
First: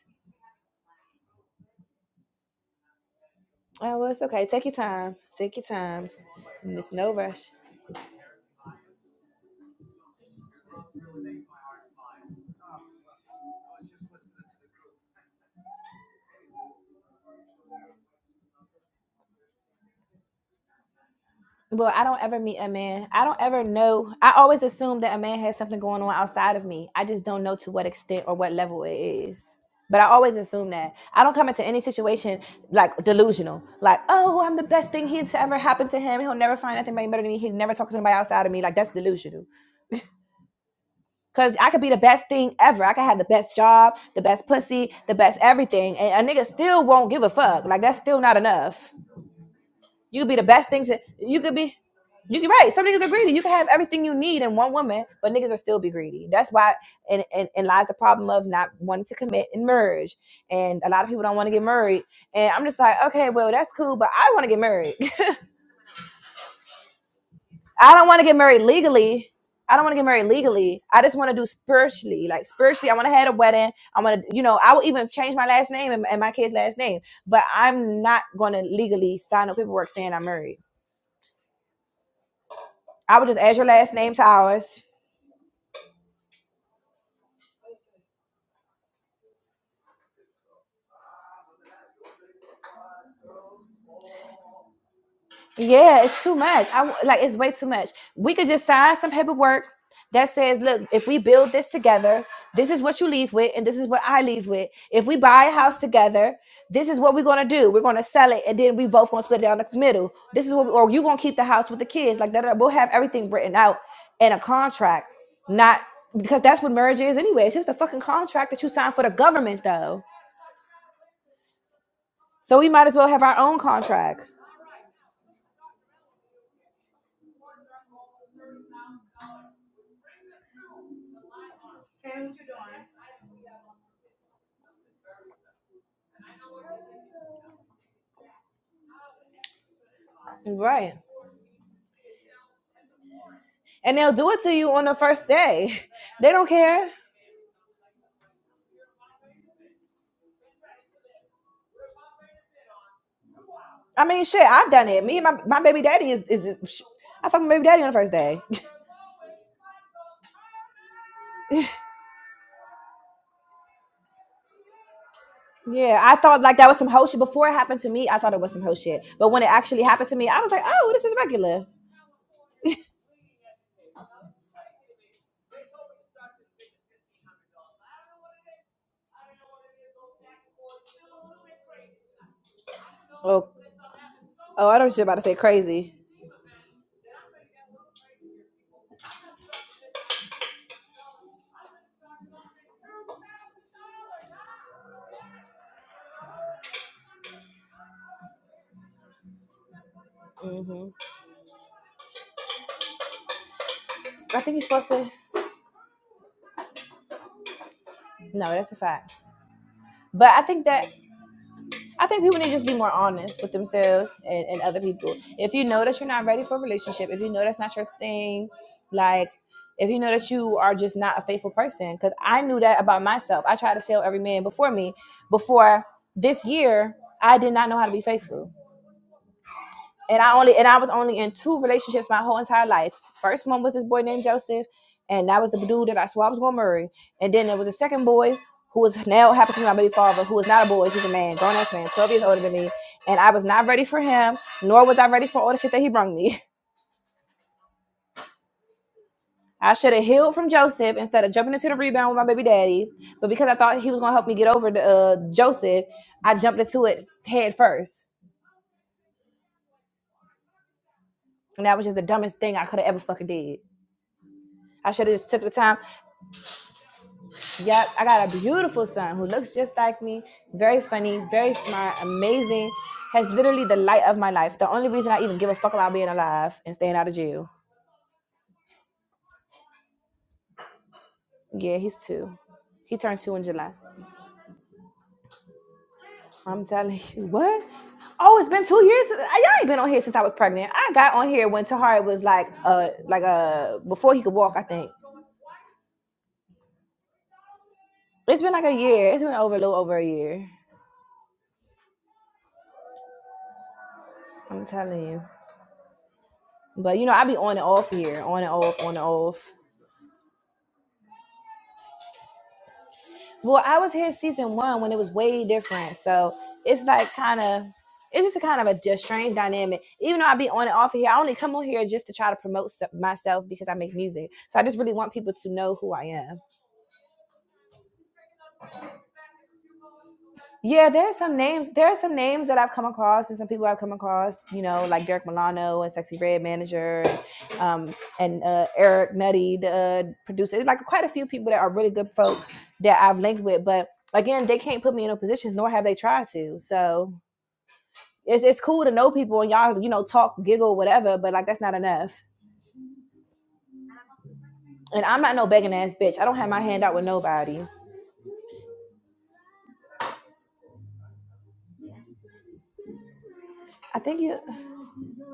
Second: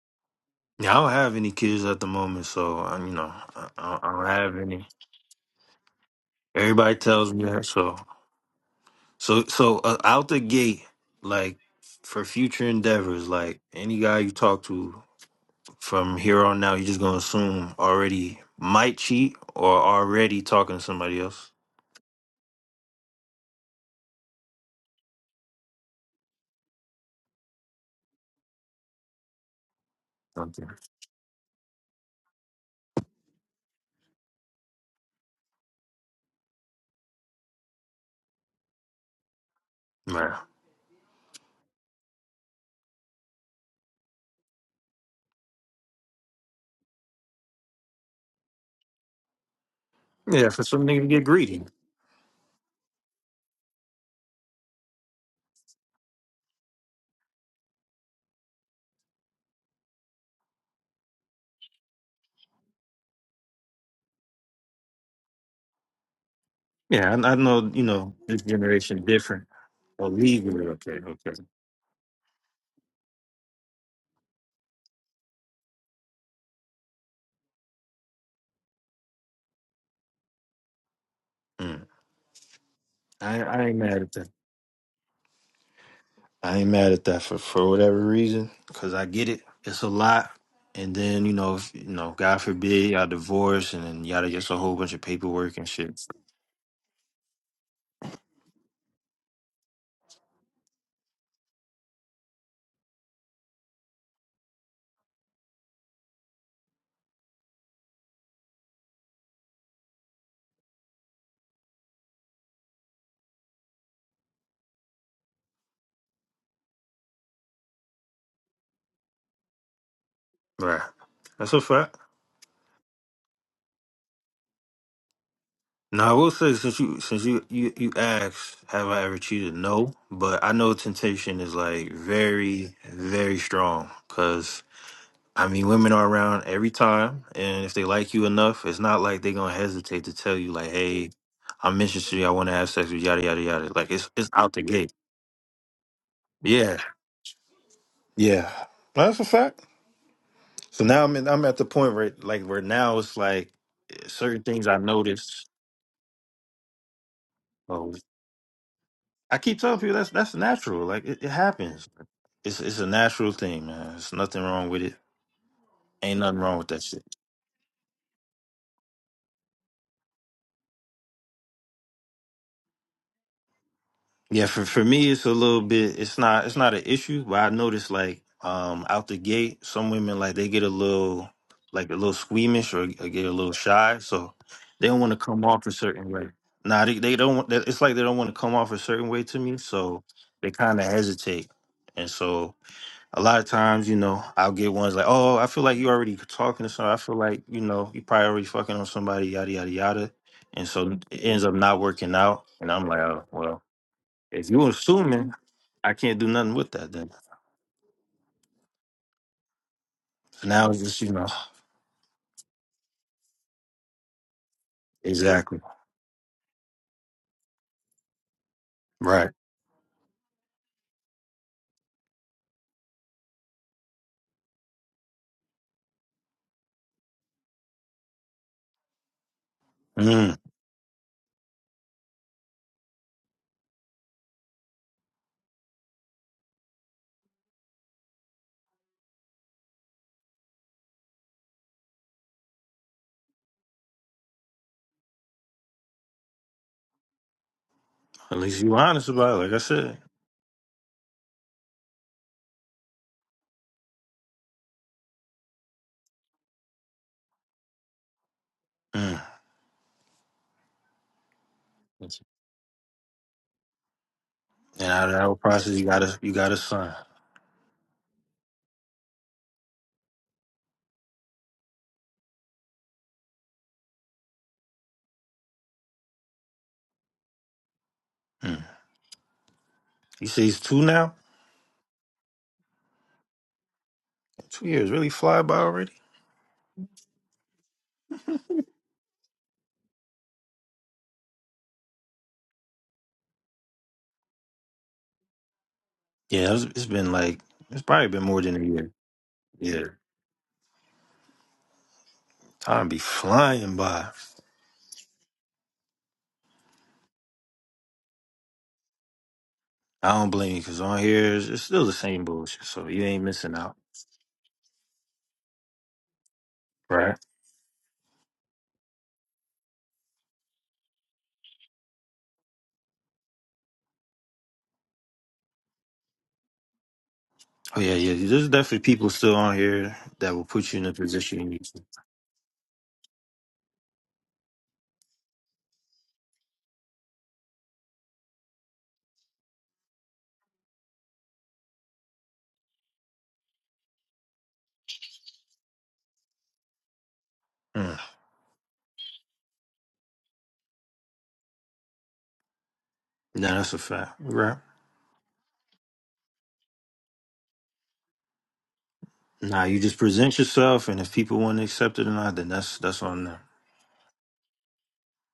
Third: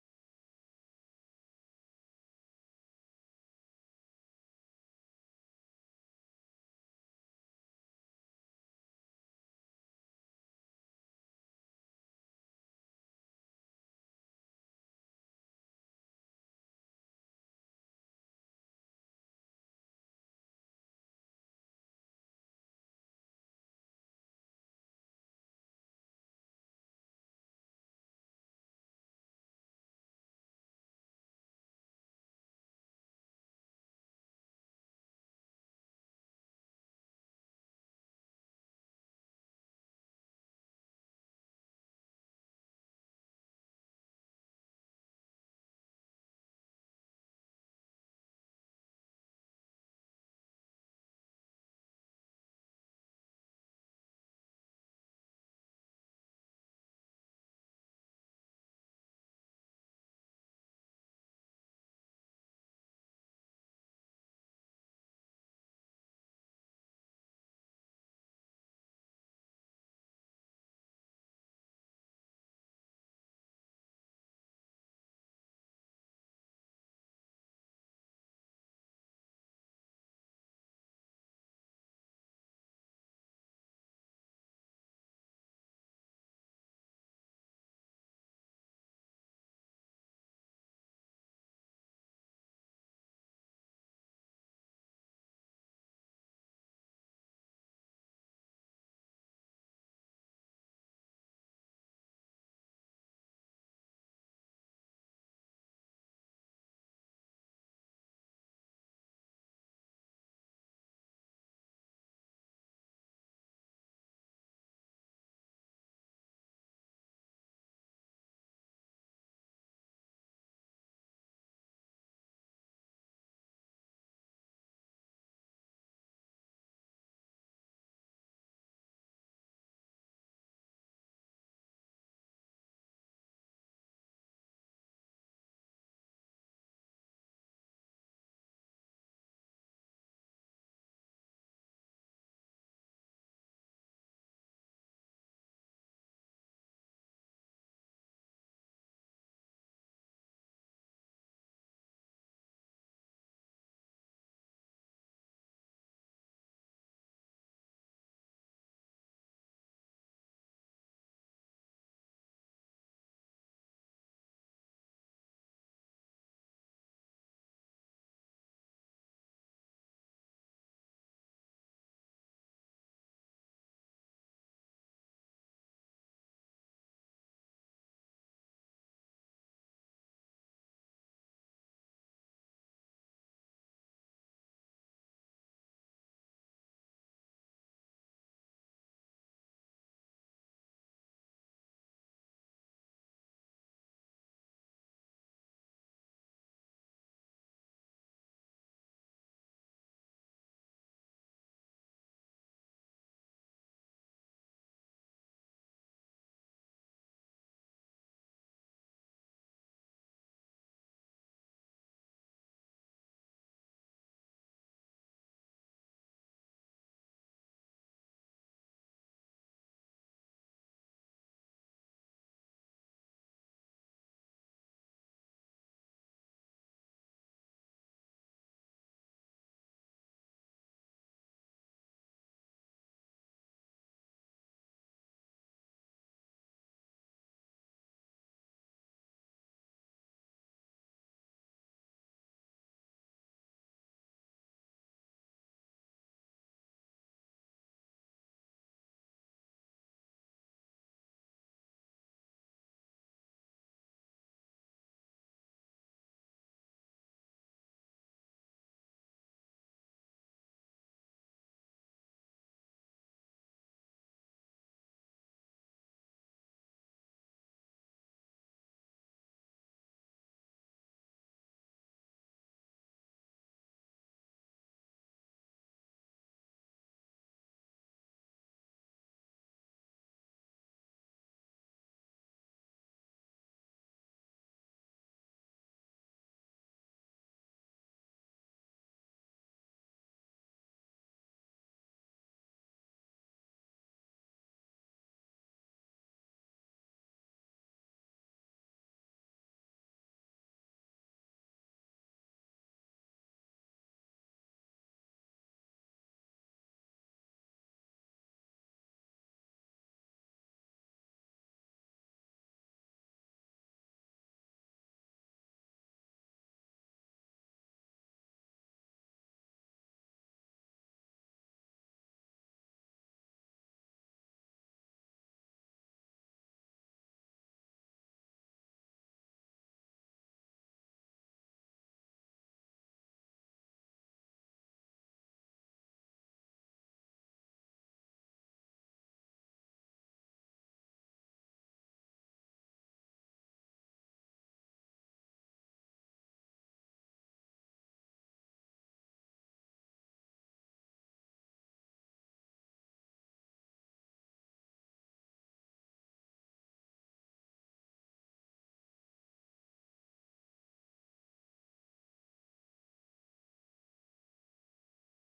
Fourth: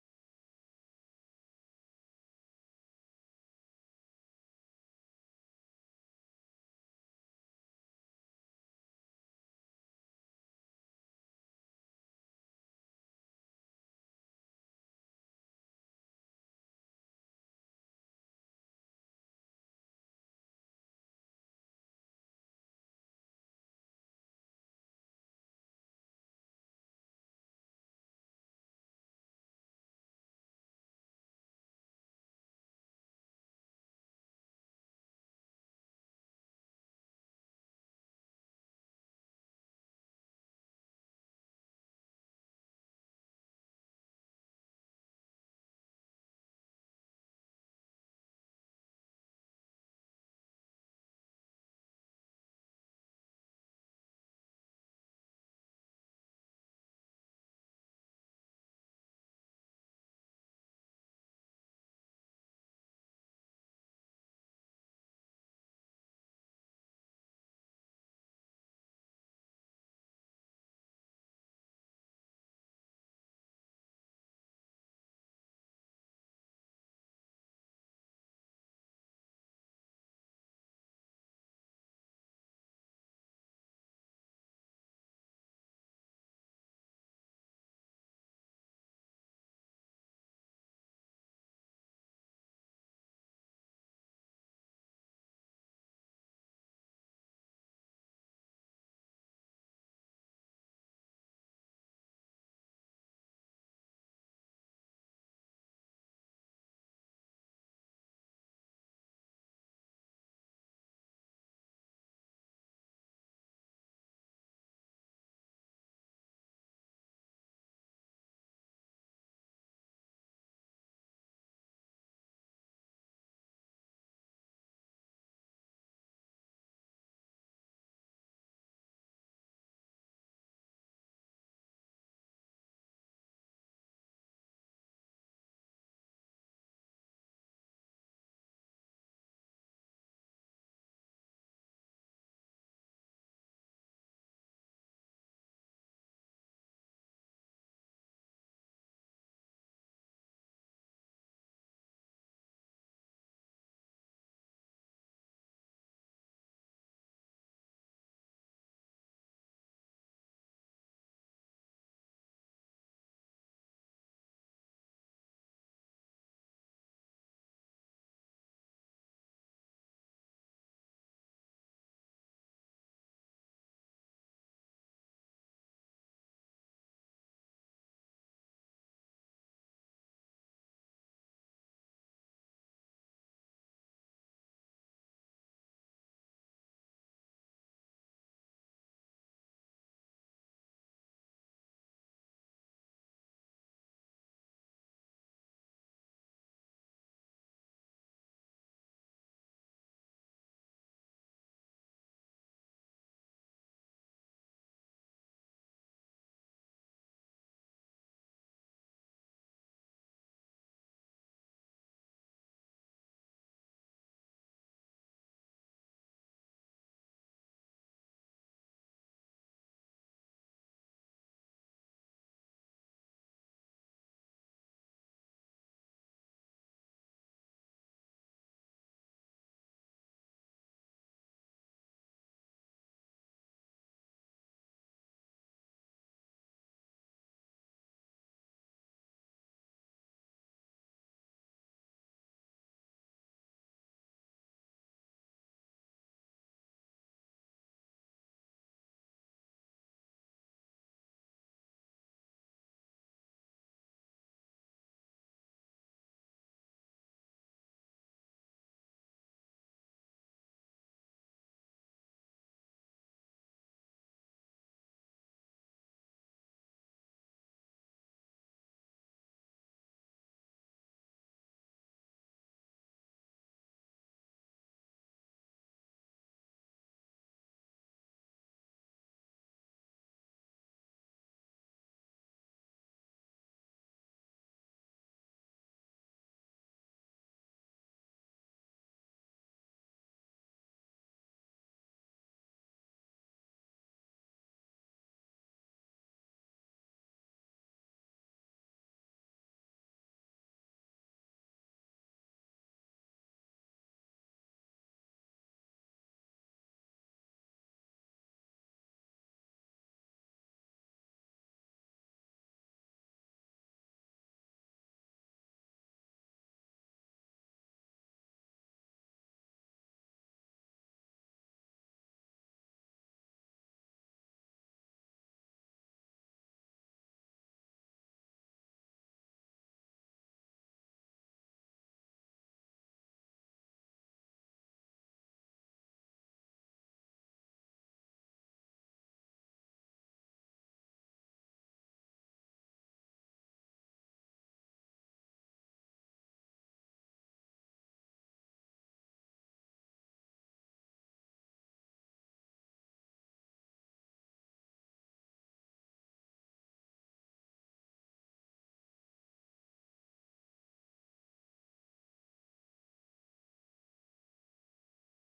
Speaker 4: Yeah, I don't have any kids at the moment, so um, you know, I, I
Speaker 1: Oh,
Speaker 4: don't
Speaker 1: well,
Speaker 4: I
Speaker 1: it's
Speaker 4: don't
Speaker 1: okay.
Speaker 4: have
Speaker 1: Take your
Speaker 4: any.
Speaker 1: time. Take your time. There's
Speaker 4: Everybody
Speaker 1: no
Speaker 4: tells
Speaker 1: rush.
Speaker 4: me that, so So so uh, out the gate, like for future endeavors, like any guy you talk to from here on out, you're just gonna assume already might cheat or already talking to somebody else.
Speaker 1: Well, I don't ever meet a man. I don't ever know. I always assume that a man has something going on outside of me. I just don't know to what extent or what level it is. But I always
Speaker 4: Okay.
Speaker 1: assume that. I don't come into any situation like delusional. Like, oh, I'm the best thing he's ever happened to him. He'll never find nothing better than me. He'll never talk to anybody outside of me. Like, that's delusional.
Speaker 4: Yeah.
Speaker 1: Because I could be the best thing ever. I could have the best job, the best pussy, the best everything. And a nigga still won't give a fuck. Like, that's still not enough. You could be the
Speaker 4: Yeah, for
Speaker 1: best
Speaker 4: some
Speaker 1: things. that-
Speaker 4: nigga to get
Speaker 1: You could
Speaker 4: greedy.
Speaker 1: be. You can right. Some niggas are greedy. You can have everything you need in one woman, but niggas will still be greedy. That's why, and, and and lies the problem of not wanting to commit and merge. And a lot of people don't want to get married. And I'm just like, okay, well that's cool, but I want to get married. (laughs)
Speaker 4: Yeah, I, I know. You
Speaker 1: I don't
Speaker 4: know,
Speaker 1: want to get
Speaker 4: this
Speaker 1: married
Speaker 4: generation
Speaker 1: legally.
Speaker 4: different.
Speaker 1: I don't want to get
Speaker 4: Oh,
Speaker 1: married
Speaker 4: legally,
Speaker 1: legally.
Speaker 4: okay,
Speaker 1: I just want to
Speaker 4: okay.
Speaker 1: do spiritually. Like spiritually, I want to have a wedding. I want to, you know, I will even change my last name and, and my kid's last name. But I'm not going to legally sign no paperwork saying I'm married.
Speaker 4: Mm.
Speaker 1: I would just
Speaker 4: I
Speaker 1: add your
Speaker 4: I ain't
Speaker 1: last
Speaker 4: mad at
Speaker 1: name to
Speaker 4: that.
Speaker 1: ours.
Speaker 4: I ain't mad at that for, for whatever reason, cause I get it. It's a lot, and then you know, if, you know, God forbid y'all divorce, and then y'all just a whole bunch of paperwork and shit.
Speaker 1: Yeah, it's too much. I w- like it's way too much. We could just sign some paperwork that says, "Look, if we build this together, this is what you leave with, and this is what I leave with. If we buy a house together, this is what we're gonna do. We're gonna sell it, and then we both gonna split it down the middle. This is what, we, or you gonna keep the house with the kids. Like that, we'll have everything written out in a contract, not because that's what marriage is anyway. It's just a fucking contract that you sign for the government, though.
Speaker 4: Right, that's a fact.
Speaker 1: So we might as well have our own contract,
Speaker 4: Now I will say, since you since you you you asked, have I ever cheated? No, but I know temptation is like very very strong, cause I mean, women are around every time, and if they like you enough, it's not like they're gonna hesitate to tell you, like,
Speaker 1: right?
Speaker 4: "Hey, I'm interested. in you, I want to have sex with you, yada yada yada." Like,
Speaker 1: and
Speaker 4: it's
Speaker 1: they'll
Speaker 4: it's
Speaker 1: do it to
Speaker 4: out the
Speaker 1: you on
Speaker 4: gate.
Speaker 1: the first day. They don't
Speaker 4: Yeah,
Speaker 1: care.
Speaker 4: yeah, that's a fact. So now I'm in, I'm at the point where like where now it's like
Speaker 1: I
Speaker 4: eh,
Speaker 1: mean, shit,
Speaker 4: certain things
Speaker 1: I've
Speaker 4: I
Speaker 1: done it. Me and my,
Speaker 4: notice.
Speaker 1: my baby daddy is, is I fucked my baby daddy on the
Speaker 4: Oh,
Speaker 1: first day.
Speaker 4: I keep telling people that's that's natural. Like it, it happens. It's it's a natural thing, man. There's nothing wrong with it.
Speaker 1: (laughs) yeah, I
Speaker 4: Ain't nothing
Speaker 1: thought like
Speaker 4: wrong
Speaker 1: that
Speaker 4: with
Speaker 1: was
Speaker 4: that
Speaker 1: some
Speaker 4: shit.
Speaker 1: hoe shit. Before it happened to me, I thought it was some hoe shit. But when it actually happened to me, I was like, oh, this is regular.
Speaker 4: Yeah, for for me, it's a little bit. It's not. It's not an issue, but I noticed like um out the gate, some women like they get a little like a little squeamish or, or get a
Speaker 1: Oh,
Speaker 4: little shy, so
Speaker 1: oh, I don't know
Speaker 4: they
Speaker 1: what
Speaker 4: don't
Speaker 1: you're
Speaker 4: want
Speaker 1: about
Speaker 4: to
Speaker 1: to say
Speaker 4: come off a
Speaker 1: crazy.
Speaker 4: certain way. Nah, they, they don't. want- It's like they don't want to come off a certain way to me, so they kind of hesitate. And so a lot of times, you know, I'll get ones like, "Oh, I feel like you already talking to somebody. I feel like you know you probably already fucking on somebody, yada yada yada." And so it ends up not working out, and I'm like, "Oh, well."
Speaker 1: I
Speaker 4: If
Speaker 1: think you're
Speaker 4: you
Speaker 1: supposed to.
Speaker 4: assuming, I can't do nothing with that. Then
Speaker 1: No, that's a fact. But I
Speaker 4: for
Speaker 1: think
Speaker 4: now it's
Speaker 1: that
Speaker 4: just you know
Speaker 1: I think people need to just be more honest with themselves and, and other people. If
Speaker 4: exactly
Speaker 1: you know that you're not ready for a relationship, if you know that's not your thing, like
Speaker 4: right.
Speaker 1: if you know that you are just not a faithful person, because I knew that about myself. I tried to tell every man before me, before this year, I did not know how to be faithful and I
Speaker 4: Mm.
Speaker 1: only and I was only in two relationships my whole entire life. First one was this boy named Joseph, and that was the dude that I swore I was gonna marry. And then there was a second boy who is now happens to be my baby father, who is not a boy, he's a man, grown ass man, twelve years older than me. And I was not ready for him, nor was I ready for all the shit that he brung me. (laughs)
Speaker 4: At least you honest about it. Like I
Speaker 1: I should
Speaker 4: said,
Speaker 1: have healed from Joseph instead of jumping into the rebound with my baby daddy. But because I thought he was gonna help me get over the uh, Joseph, I jumped into it head first,
Speaker 4: mm.
Speaker 1: and that was just the
Speaker 4: and
Speaker 1: dumbest thing I could have ever fucking did. I should
Speaker 4: out of
Speaker 1: have
Speaker 4: that
Speaker 1: just
Speaker 4: whole
Speaker 1: took the
Speaker 4: process,
Speaker 1: time.
Speaker 4: you got a you got a son.
Speaker 1: Yep, I got a beautiful son who looks just like me, very funny, very smart, amazing, has literally the light of my life. The only reason I even give a fuck about being alive and staying out of jail.
Speaker 4: Mm. You say he's two now.
Speaker 1: Yeah, he's two. He turned two in July.
Speaker 4: Two years really fly by already.
Speaker 1: I'm telling you, what? Oh, it's been two years. since- I- Y'all ain't been on here since I was pregnant. I got on here when Tahari was like, uh, like uh, before he could walk. I think
Speaker 4: Yeah, it's, it's been like it's probably been more
Speaker 1: it's been
Speaker 4: than
Speaker 1: like
Speaker 4: a
Speaker 1: a
Speaker 4: year.
Speaker 1: year. It's been over a little
Speaker 4: Yeah,
Speaker 1: over a year.
Speaker 4: time be flying by.
Speaker 1: I'm telling you. But you know, I be on and off here, on and off, on and off.
Speaker 4: I don't blame you because on here it's, it's still the same bullshit. So you ain't missing
Speaker 1: Well,
Speaker 4: out.
Speaker 1: I was here season one when it was way different. So it's like
Speaker 4: Right.
Speaker 1: kind of, it's just a kind of a, d- strange dynamic. Even though I be on and off of here, I only come on here just to try to promote stuff myself because I make music. So I just really want people to know who I am.
Speaker 4: Oh yeah, yeah. There's definitely people still on here that will put you in
Speaker 1: Yeah,
Speaker 4: a
Speaker 1: there are some
Speaker 4: position you need
Speaker 1: names.
Speaker 4: to.
Speaker 1: There are some names that I've come across and some people I've come across. You know, like Derek Milano and Sexy Red manager, and, um, and uh, Eric Nutty, the uh, producer. Like quite a few people that are really good folk that I've linked with, but. Again, they can't put me in no positions, nor have they tried to. So
Speaker 4: Mm.
Speaker 1: it's it's cool to know people and y'all, you know, talk, giggle, whatever, but like that's not enough.
Speaker 4: Nah, that's a fact. Right.
Speaker 1: And I'm not no begging ass bitch. I don't have my hand out with nobody.
Speaker 4: Nah, you just present yourself, and if people want to accept it or not, then that's that's on them.
Speaker 1: I think you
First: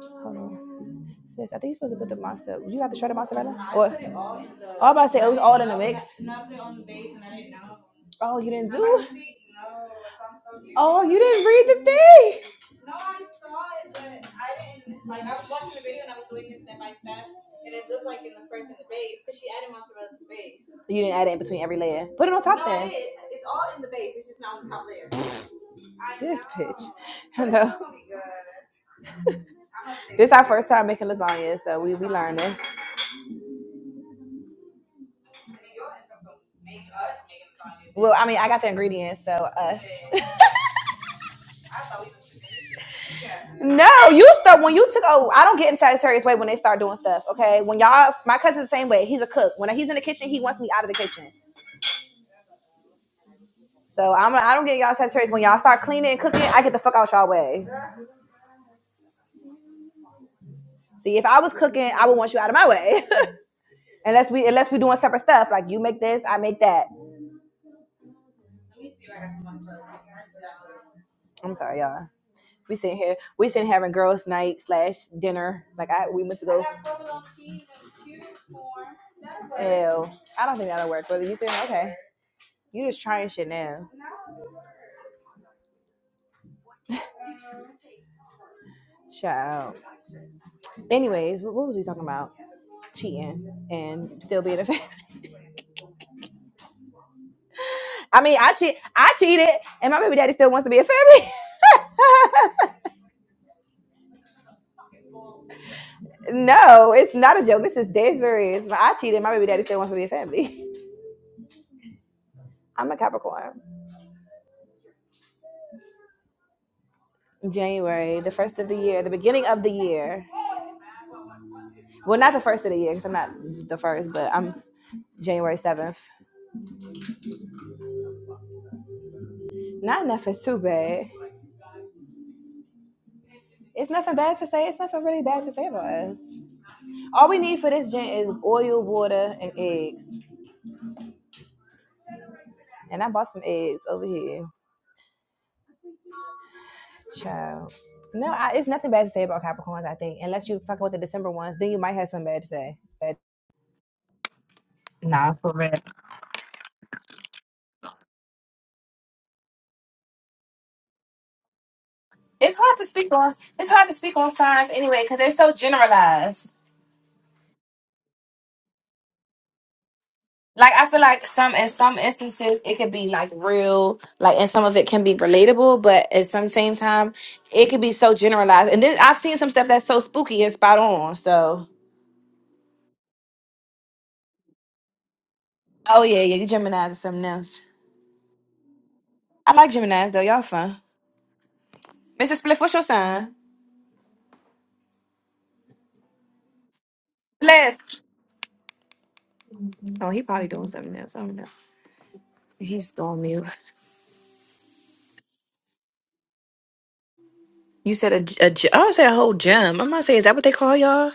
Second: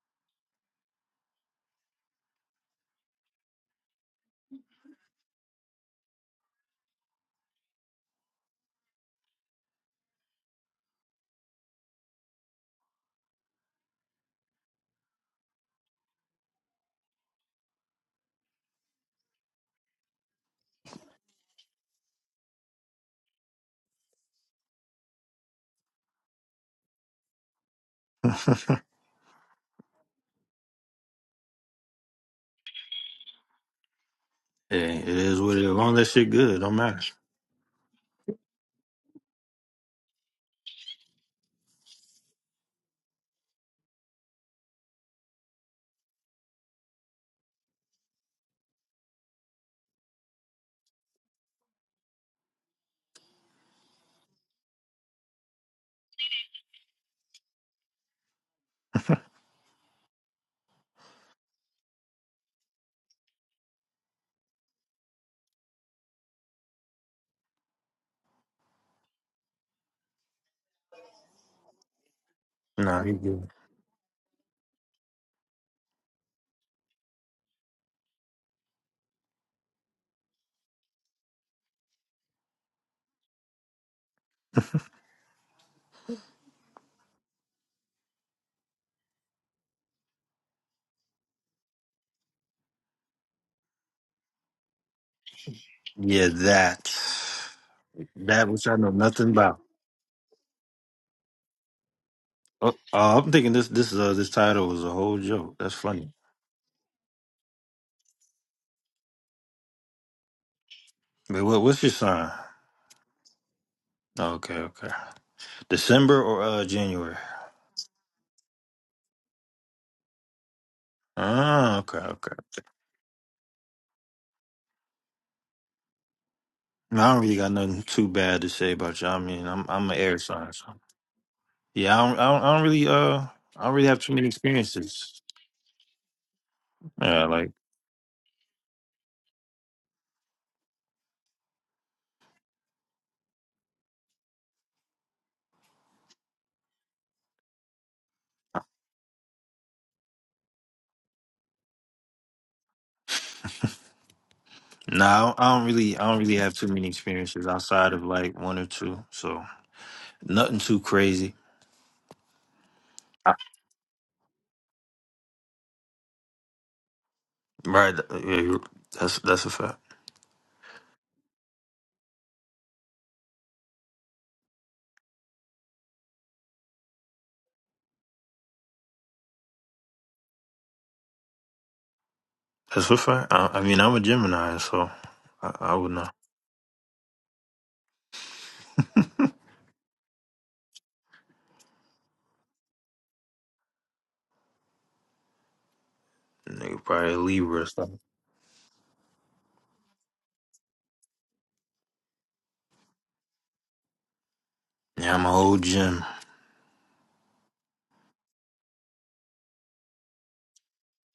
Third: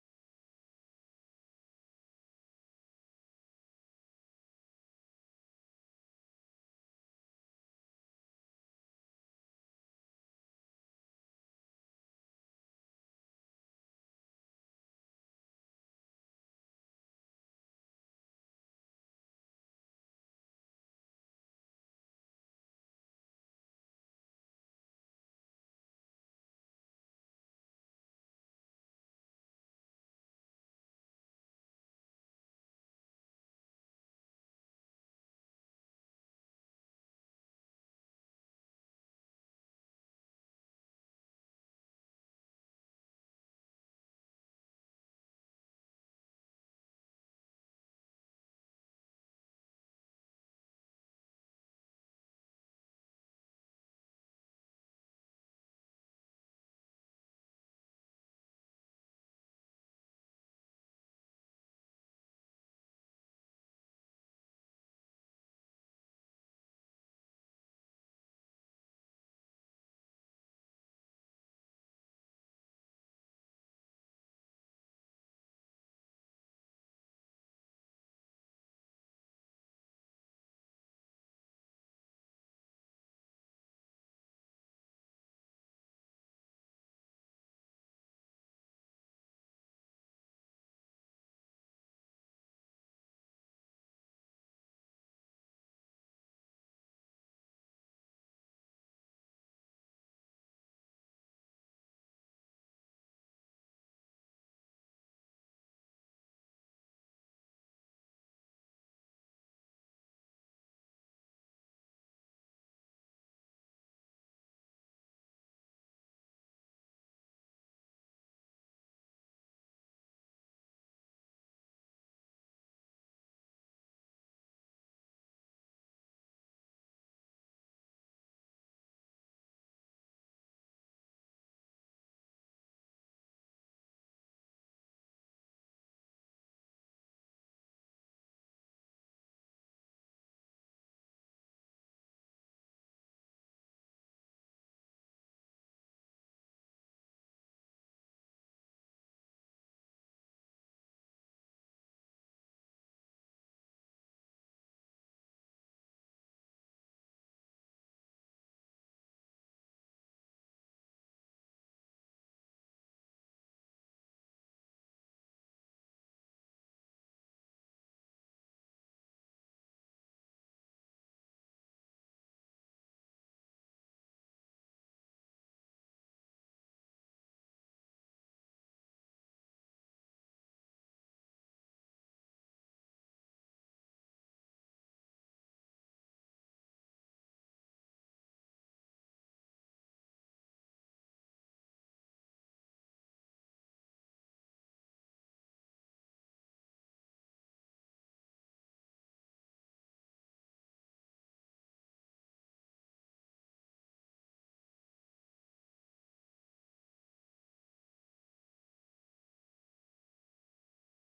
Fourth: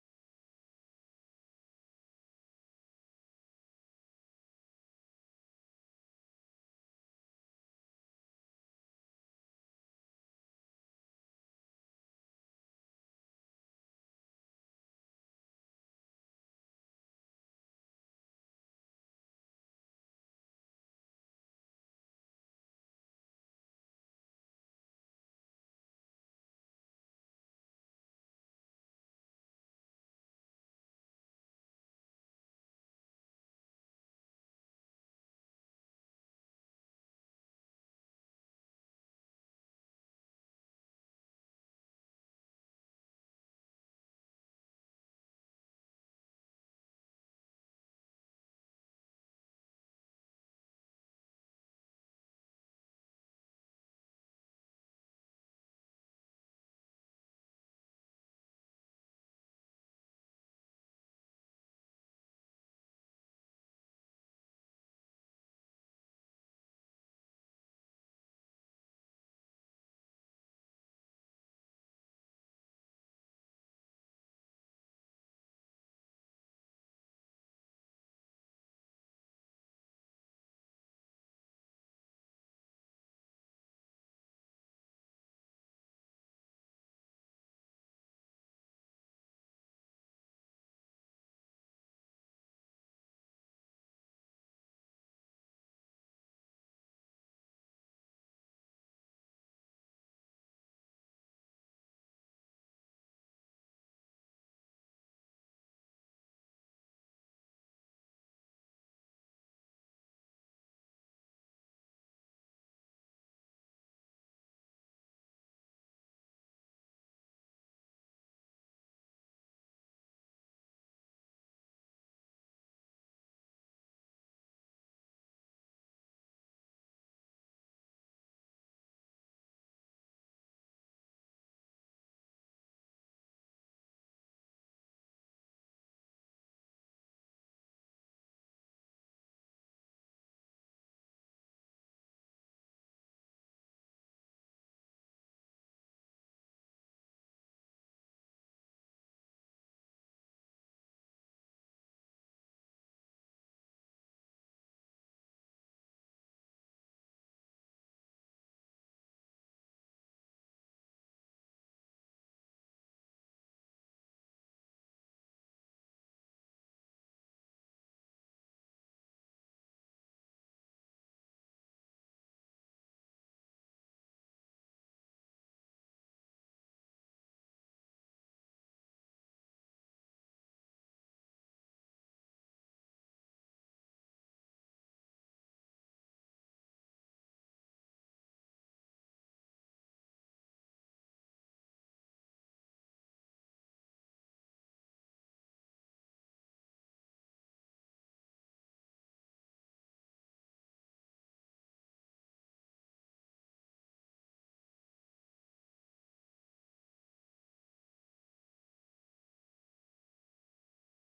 Speaker 1: hold on. Sis, I think you're supposed to put the mozzarella. You got the shredded mozzarella? Or all about to say it was all in the mix. Oh, you didn't do? Oh, you didn't read the thing. You didn't add it in between every layer. Put it on top then. it's it's all in the base It's just not on the top layer. This bitch. Hello.
Speaker 4: (laughs)
Speaker 1: This is our first time making lasagna, so we we learning.
Speaker 4: Yeah, it is what it is. As long as that shit good, it don't matter.
Speaker 1: Well, I mean, I got the ingredients, so us. (laughs) no, you start when you took. Oh, I don't get in Sagittarius way when they start doing stuff. Okay, when y'all, my cousin's the same way. He's a cook. When he's in the kitchen, he wants me out of the kitchen. So I'm. I don't get y'all Sagittarius when y'all start cleaning and cooking. I get the fuck out y'all way. See, if I was cooking, I would want you out of my way. (laughs) unless we, unless we doing separate stuff. Like you make this, I make that. I'm sorry, y'all. We sitting
Speaker 4: Nah, you
Speaker 1: here, we
Speaker 4: good.
Speaker 1: sitting having girls' night slash dinner. Like I, we went to go. Ew, I don't think that'll work. But you think okay, you just trying shit now, child. Anyways, what was we talking about? Cheating and still being a family.
Speaker 4: Yeah, that
Speaker 1: (laughs) I mean,
Speaker 4: that
Speaker 1: I
Speaker 4: which
Speaker 1: cheat,
Speaker 4: I know
Speaker 1: I
Speaker 4: nothing
Speaker 1: cheated,
Speaker 4: about.
Speaker 1: and my baby daddy still wants to be a family.
Speaker 4: Oh, oh, I'm thinking this this uh this title was a whole joke. That's funny.
Speaker 1: (laughs) no, it's not a joke. This is dead serious. I cheated. My baby daddy still wants to be a family. (laughs)
Speaker 4: Wait, what what's your sign?
Speaker 1: I'm a Capricorn.
Speaker 4: Oh, okay, okay. December or uh January?
Speaker 1: January, the first of the year, the beginning of the year.
Speaker 4: Ah, okay,
Speaker 1: Well, not
Speaker 4: okay.
Speaker 1: the first of the year because I'm not the first, but I'm January 7th.
Speaker 4: No, I don't really got nothing too bad to say about you. I mean, I'm I'm an
Speaker 1: Not
Speaker 4: air
Speaker 1: nothing
Speaker 4: sign.
Speaker 1: too
Speaker 4: So.
Speaker 1: bad.
Speaker 4: Yeah, I don't, I don't, I don't really, uh, I don't really
Speaker 1: It's
Speaker 4: have too
Speaker 1: nothing
Speaker 4: many
Speaker 1: bad to say. It's nothing really
Speaker 4: experiences.
Speaker 1: bad to say about us.
Speaker 4: Yeah,
Speaker 1: All we
Speaker 4: like,
Speaker 1: need for this gin is oil, water, and eggs. And I bought some eggs over here. Child. No, I, it's nothing bad to say about Capricorns, I think. Unless you fucking with the December ones, then you might have something bad to say. But
Speaker 4: nah, I
Speaker 1: Nah,
Speaker 4: don't,
Speaker 1: for
Speaker 4: I don't
Speaker 1: real.
Speaker 4: really, I don't really have too many experiences outside of like one or two. So nothing too crazy.
Speaker 1: It's hard to speak on.
Speaker 4: I-
Speaker 1: It's hard to speak on signs anyway because they're so generalized.
Speaker 4: Right? th- uh, Yeah, you- that's that's a fact.
Speaker 1: like I feel like some in some instances it could be like real, like and some of it can be relatable, but at some same time it could be so generalized. And then I've seen some stuff that's so spooky and spot on. So
Speaker 4: That's a fact. I, I mean, I'm a Gemini, so I, I would
Speaker 1: oh
Speaker 4: know.
Speaker 1: yeah, yeah, you Gemini's or something else. I like Gemini's though, y'all fun. Mr. Spliff, what's your sign?
Speaker 4: Nigga, probably a Libra or something.
Speaker 1: Spliff. Oh, he probably doing something else. I don't know. He's going mute.
Speaker 4: Yeah, I'm a whole Gem.
Speaker 1: You said a, j- a j- I would say a whole gem. I'm gonna say, is that what they call y'all?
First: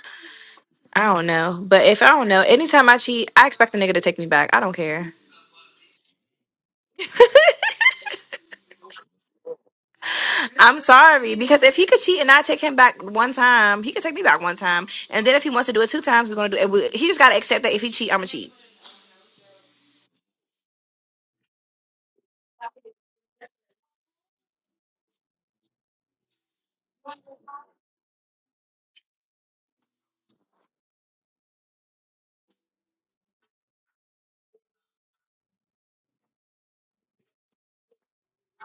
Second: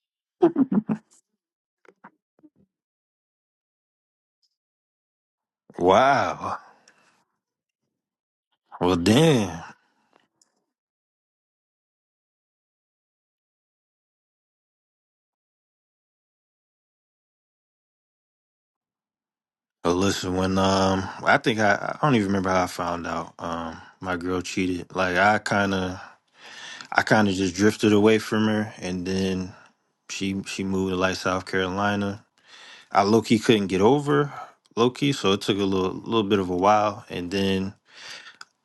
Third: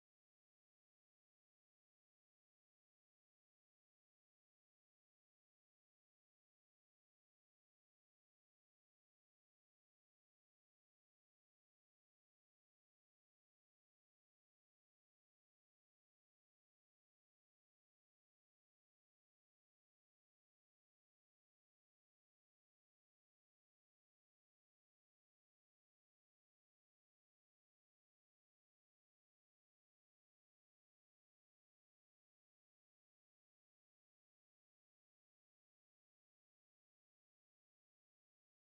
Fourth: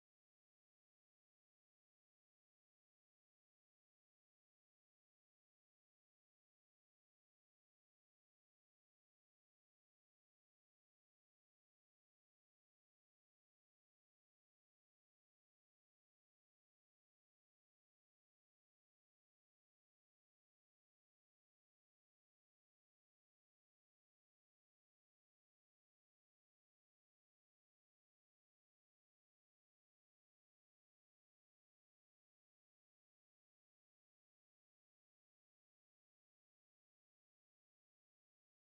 Speaker 1: I don't know. But if I don't know, anytime I cheat, I expect the nigga to take me back. I don't care.
Speaker 4: Wow.
Speaker 1: (laughs)
Speaker 4: Well, damn.
Speaker 1: I'm sorry because if he could cheat and I take him back one time, he could take me back one time, and then if he wants to do it two times, we're gonna do it. We- He just gotta accept that if he cheat, I'm gonna cheat.
Speaker 4: Well, listen, when um, I think I, I don't even remember how I found out. Um, my girl cheated. Like, I kind of. I kind of just drifted away from her, and then she she moved to like South Carolina. I low key couldn't get over low key, so it took a little little bit of a while, and then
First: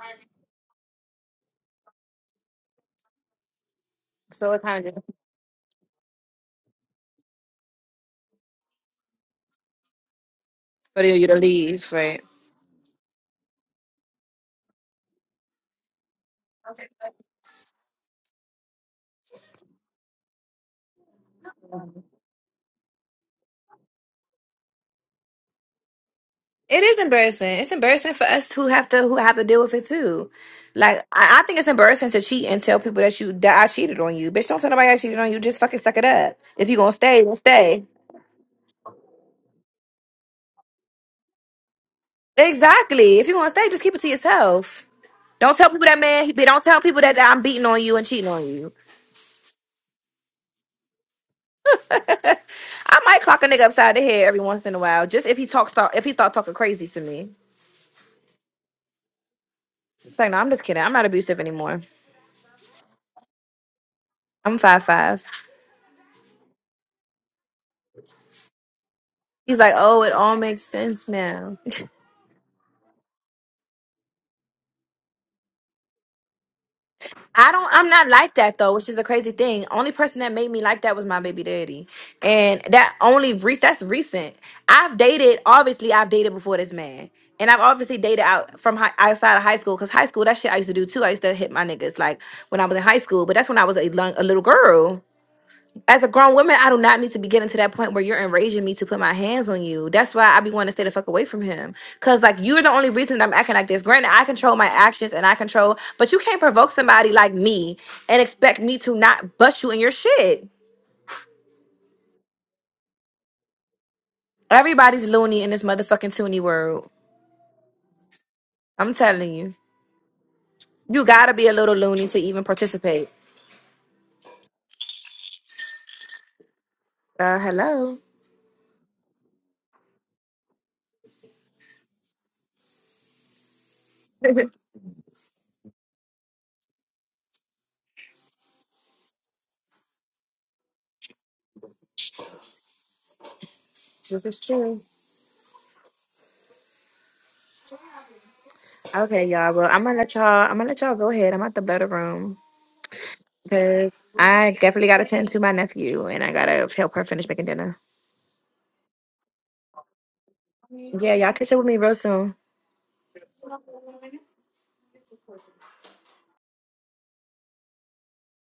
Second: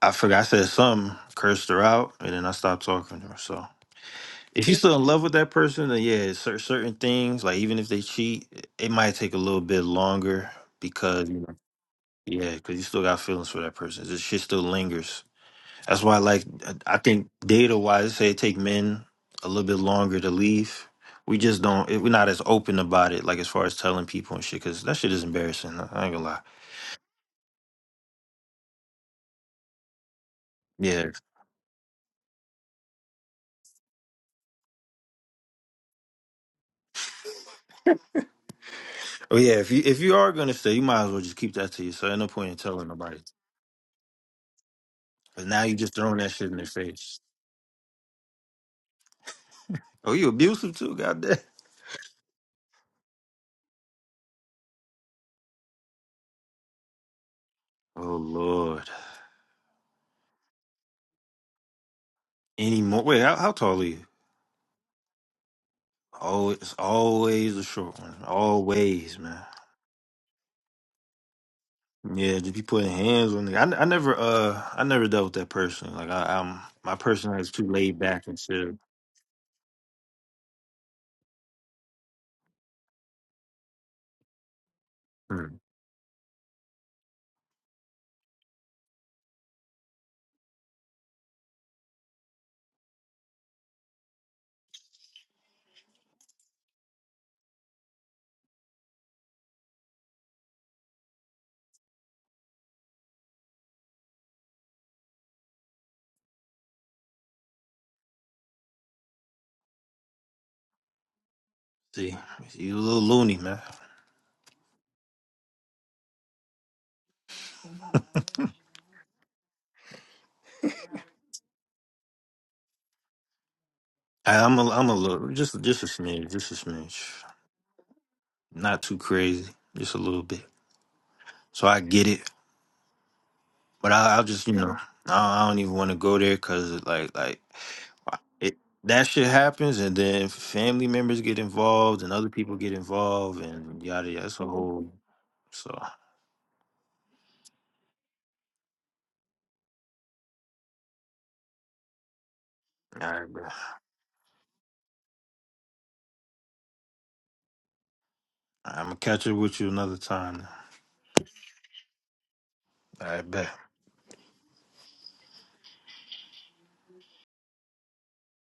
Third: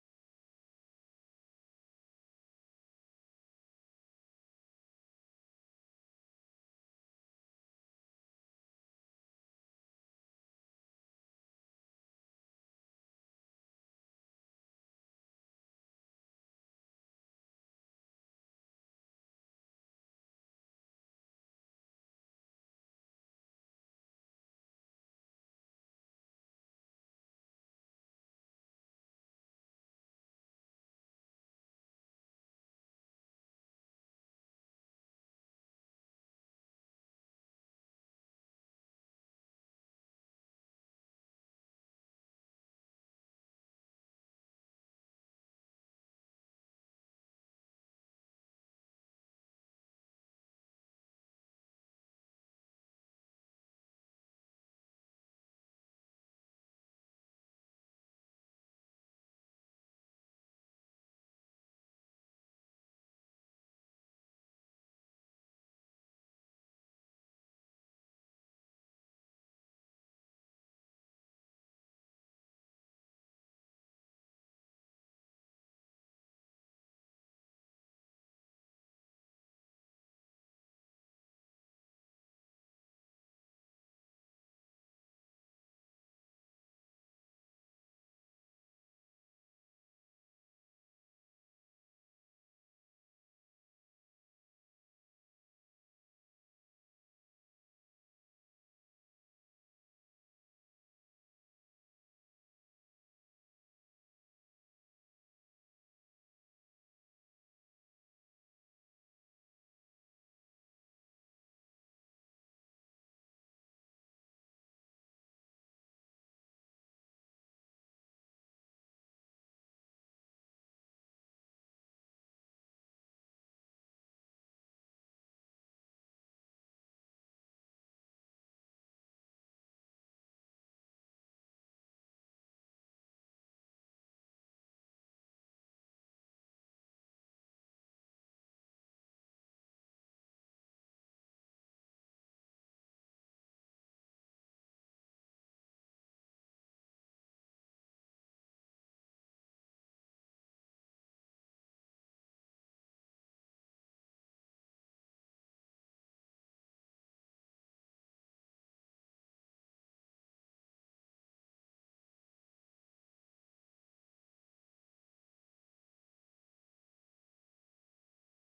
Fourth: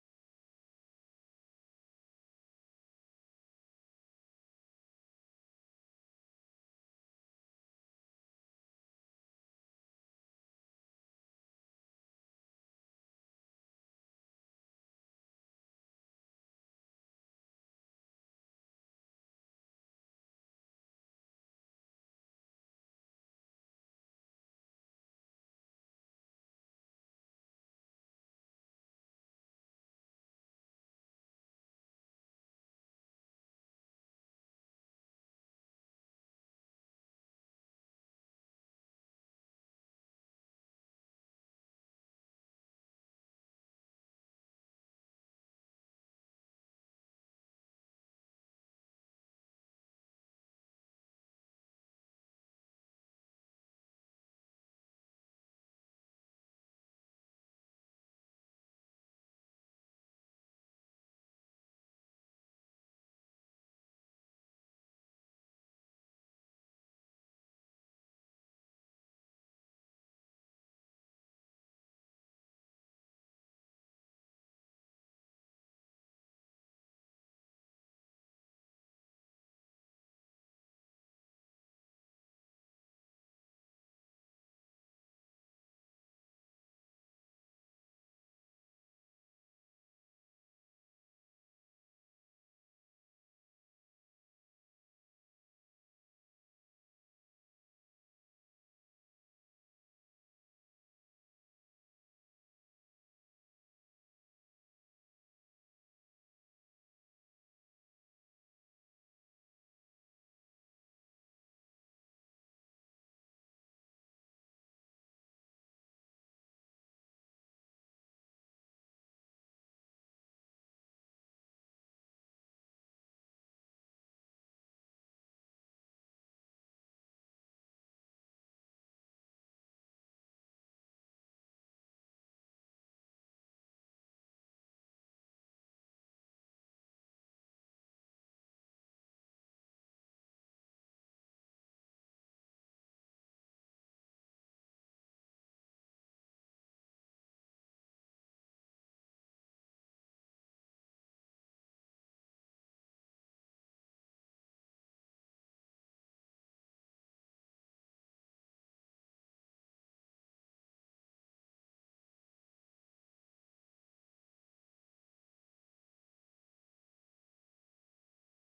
Speaker 4: I forgot I said something, cursed her out, and then I stopped talking to her. So
Speaker 1: So it
Speaker 4: if you're
Speaker 1: kind of
Speaker 4: still in
Speaker 1: just
Speaker 4: love with that person, then yeah, cer- certain things like even if they cheat, it might take a little bit longer
Speaker 1: for you
Speaker 4: because
Speaker 1: to
Speaker 4: you know,
Speaker 1: leave, right?
Speaker 4: yeah, because you still got feelings for that person. This shit still lingers. That's why, like, I I think data wise, say it take men a little bit longer to leave. We just don't. It, We're not as open about it, like as far as telling people and shit, because that shit is embarrassing. I ain't gonna lie.
Speaker 1: It is embarrassing. It's embarrassing for us who have to who have to deal with it too. Like
Speaker 4: Yeah.
Speaker 1: I, I think it's embarrassing to cheat and tell people that you that I cheated on you, bitch. Don't tell nobody I cheated on you. Just fucking suck it up. If you gonna stay, then stay.
Speaker 4: Oh yeah. If you if you are gonna stay, you might as well just keep that to yourself. Ain't no point in telling nobody.
Speaker 1: Exactly. If you gonna stay, just keep it to yourself.
Speaker 4: But
Speaker 1: Don't
Speaker 4: now
Speaker 1: tell
Speaker 4: you
Speaker 1: people
Speaker 4: just
Speaker 1: that
Speaker 4: throwing
Speaker 1: man.
Speaker 4: that shit in
Speaker 1: Don't
Speaker 4: their
Speaker 1: tell people that
Speaker 4: face.
Speaker 1: I'm beating on you and cheating on you.
Speaker 4: Oh, you abusive too? Goddamn. (laughs)
Speaker 1: I might clock a nigga upside the head every once in a while, just if he talks start if he start talking crazy to me.
Speaker 4: Oh lord.
Speaker 1: It's like, no, I'm just kidding. I'm not abusive anymore.
Speaker 4: Any more? Wait, how, how tall are you?
Speaker 1: I'm five five.
Speaker 4: Oh, it's always a short one. Always, man.
Speaker 1: He's like, oh, it all makes sense now. (laughs)
Speaker 4: Yeah, just be putting hands on it. I, I never uh I never dealt with that person. Like I, I'm my person is
Speaker 1: I
Speaker 4: too
Speaker 1: don't. I'm
Speaker 4: laid
Speaker 1: not
Speaker 4: back
Speaker 1: like
Speaker 4: and
Speaker 1: that though,
Speaker 4: shit.
Speaker 1: which is the crazy thing. Only person that made me like that was my baby daddy, and that only re- that's recent. I've dated.
Speaker 4: Hmm.
Speaker 1: Obviously, I've dated before this man, and I've obviously dated out from high, outside of high school because high school that shit I used to do too. I used to hit my niggas like when I was in high school, but that's when I was a, lung- a little girl. as a grown woman, I do not need to be getting to that point where you're enraging me to put my hands on you. That's why I be wanting to stay the fuck away from him. Cause like you're the only reason that I'm acting like this. Granted, I control my actions and I control, but you can't provoke somebody like me and expect me to not bust you in your shit.
Speaker 4: See, you a little loony, man.
Speaker 1: Everybody's loony in this motherfucking toony world. I'm telling you. You gotta be a little loony to even participate.
Speaker 4: I, I'm a I'm a little just just a smidge, just a smidge.
Speaker 1: Uh hello.
Speaker 4: Not too crazy, just a little bit. So I get it, but I, I'll just you know I, I don't even want to go there because like like it that shit happens and then family members get involved and other people get involved and yada
Speaker 1: This
Speaker 4: yada.
Speaker 1: is
Speaker 4: It's a
Speaker 1: true.
Speaker 4: whole so. All
Speaker 1: Okay, y'all. Well, I'm gonna let y'all I'm gonna let y'all go ahead. I'm at the blood room.
Speaker 4: right, bro.
Speaker 1: Because I definitely got to tend to my nephew and I got to help her finish making dinner.
Speaker 4: I'm gonna catch up with you another time.
Speaker 1: Yeah, y'all catch up with me real soon.
Speaker 4: I bet.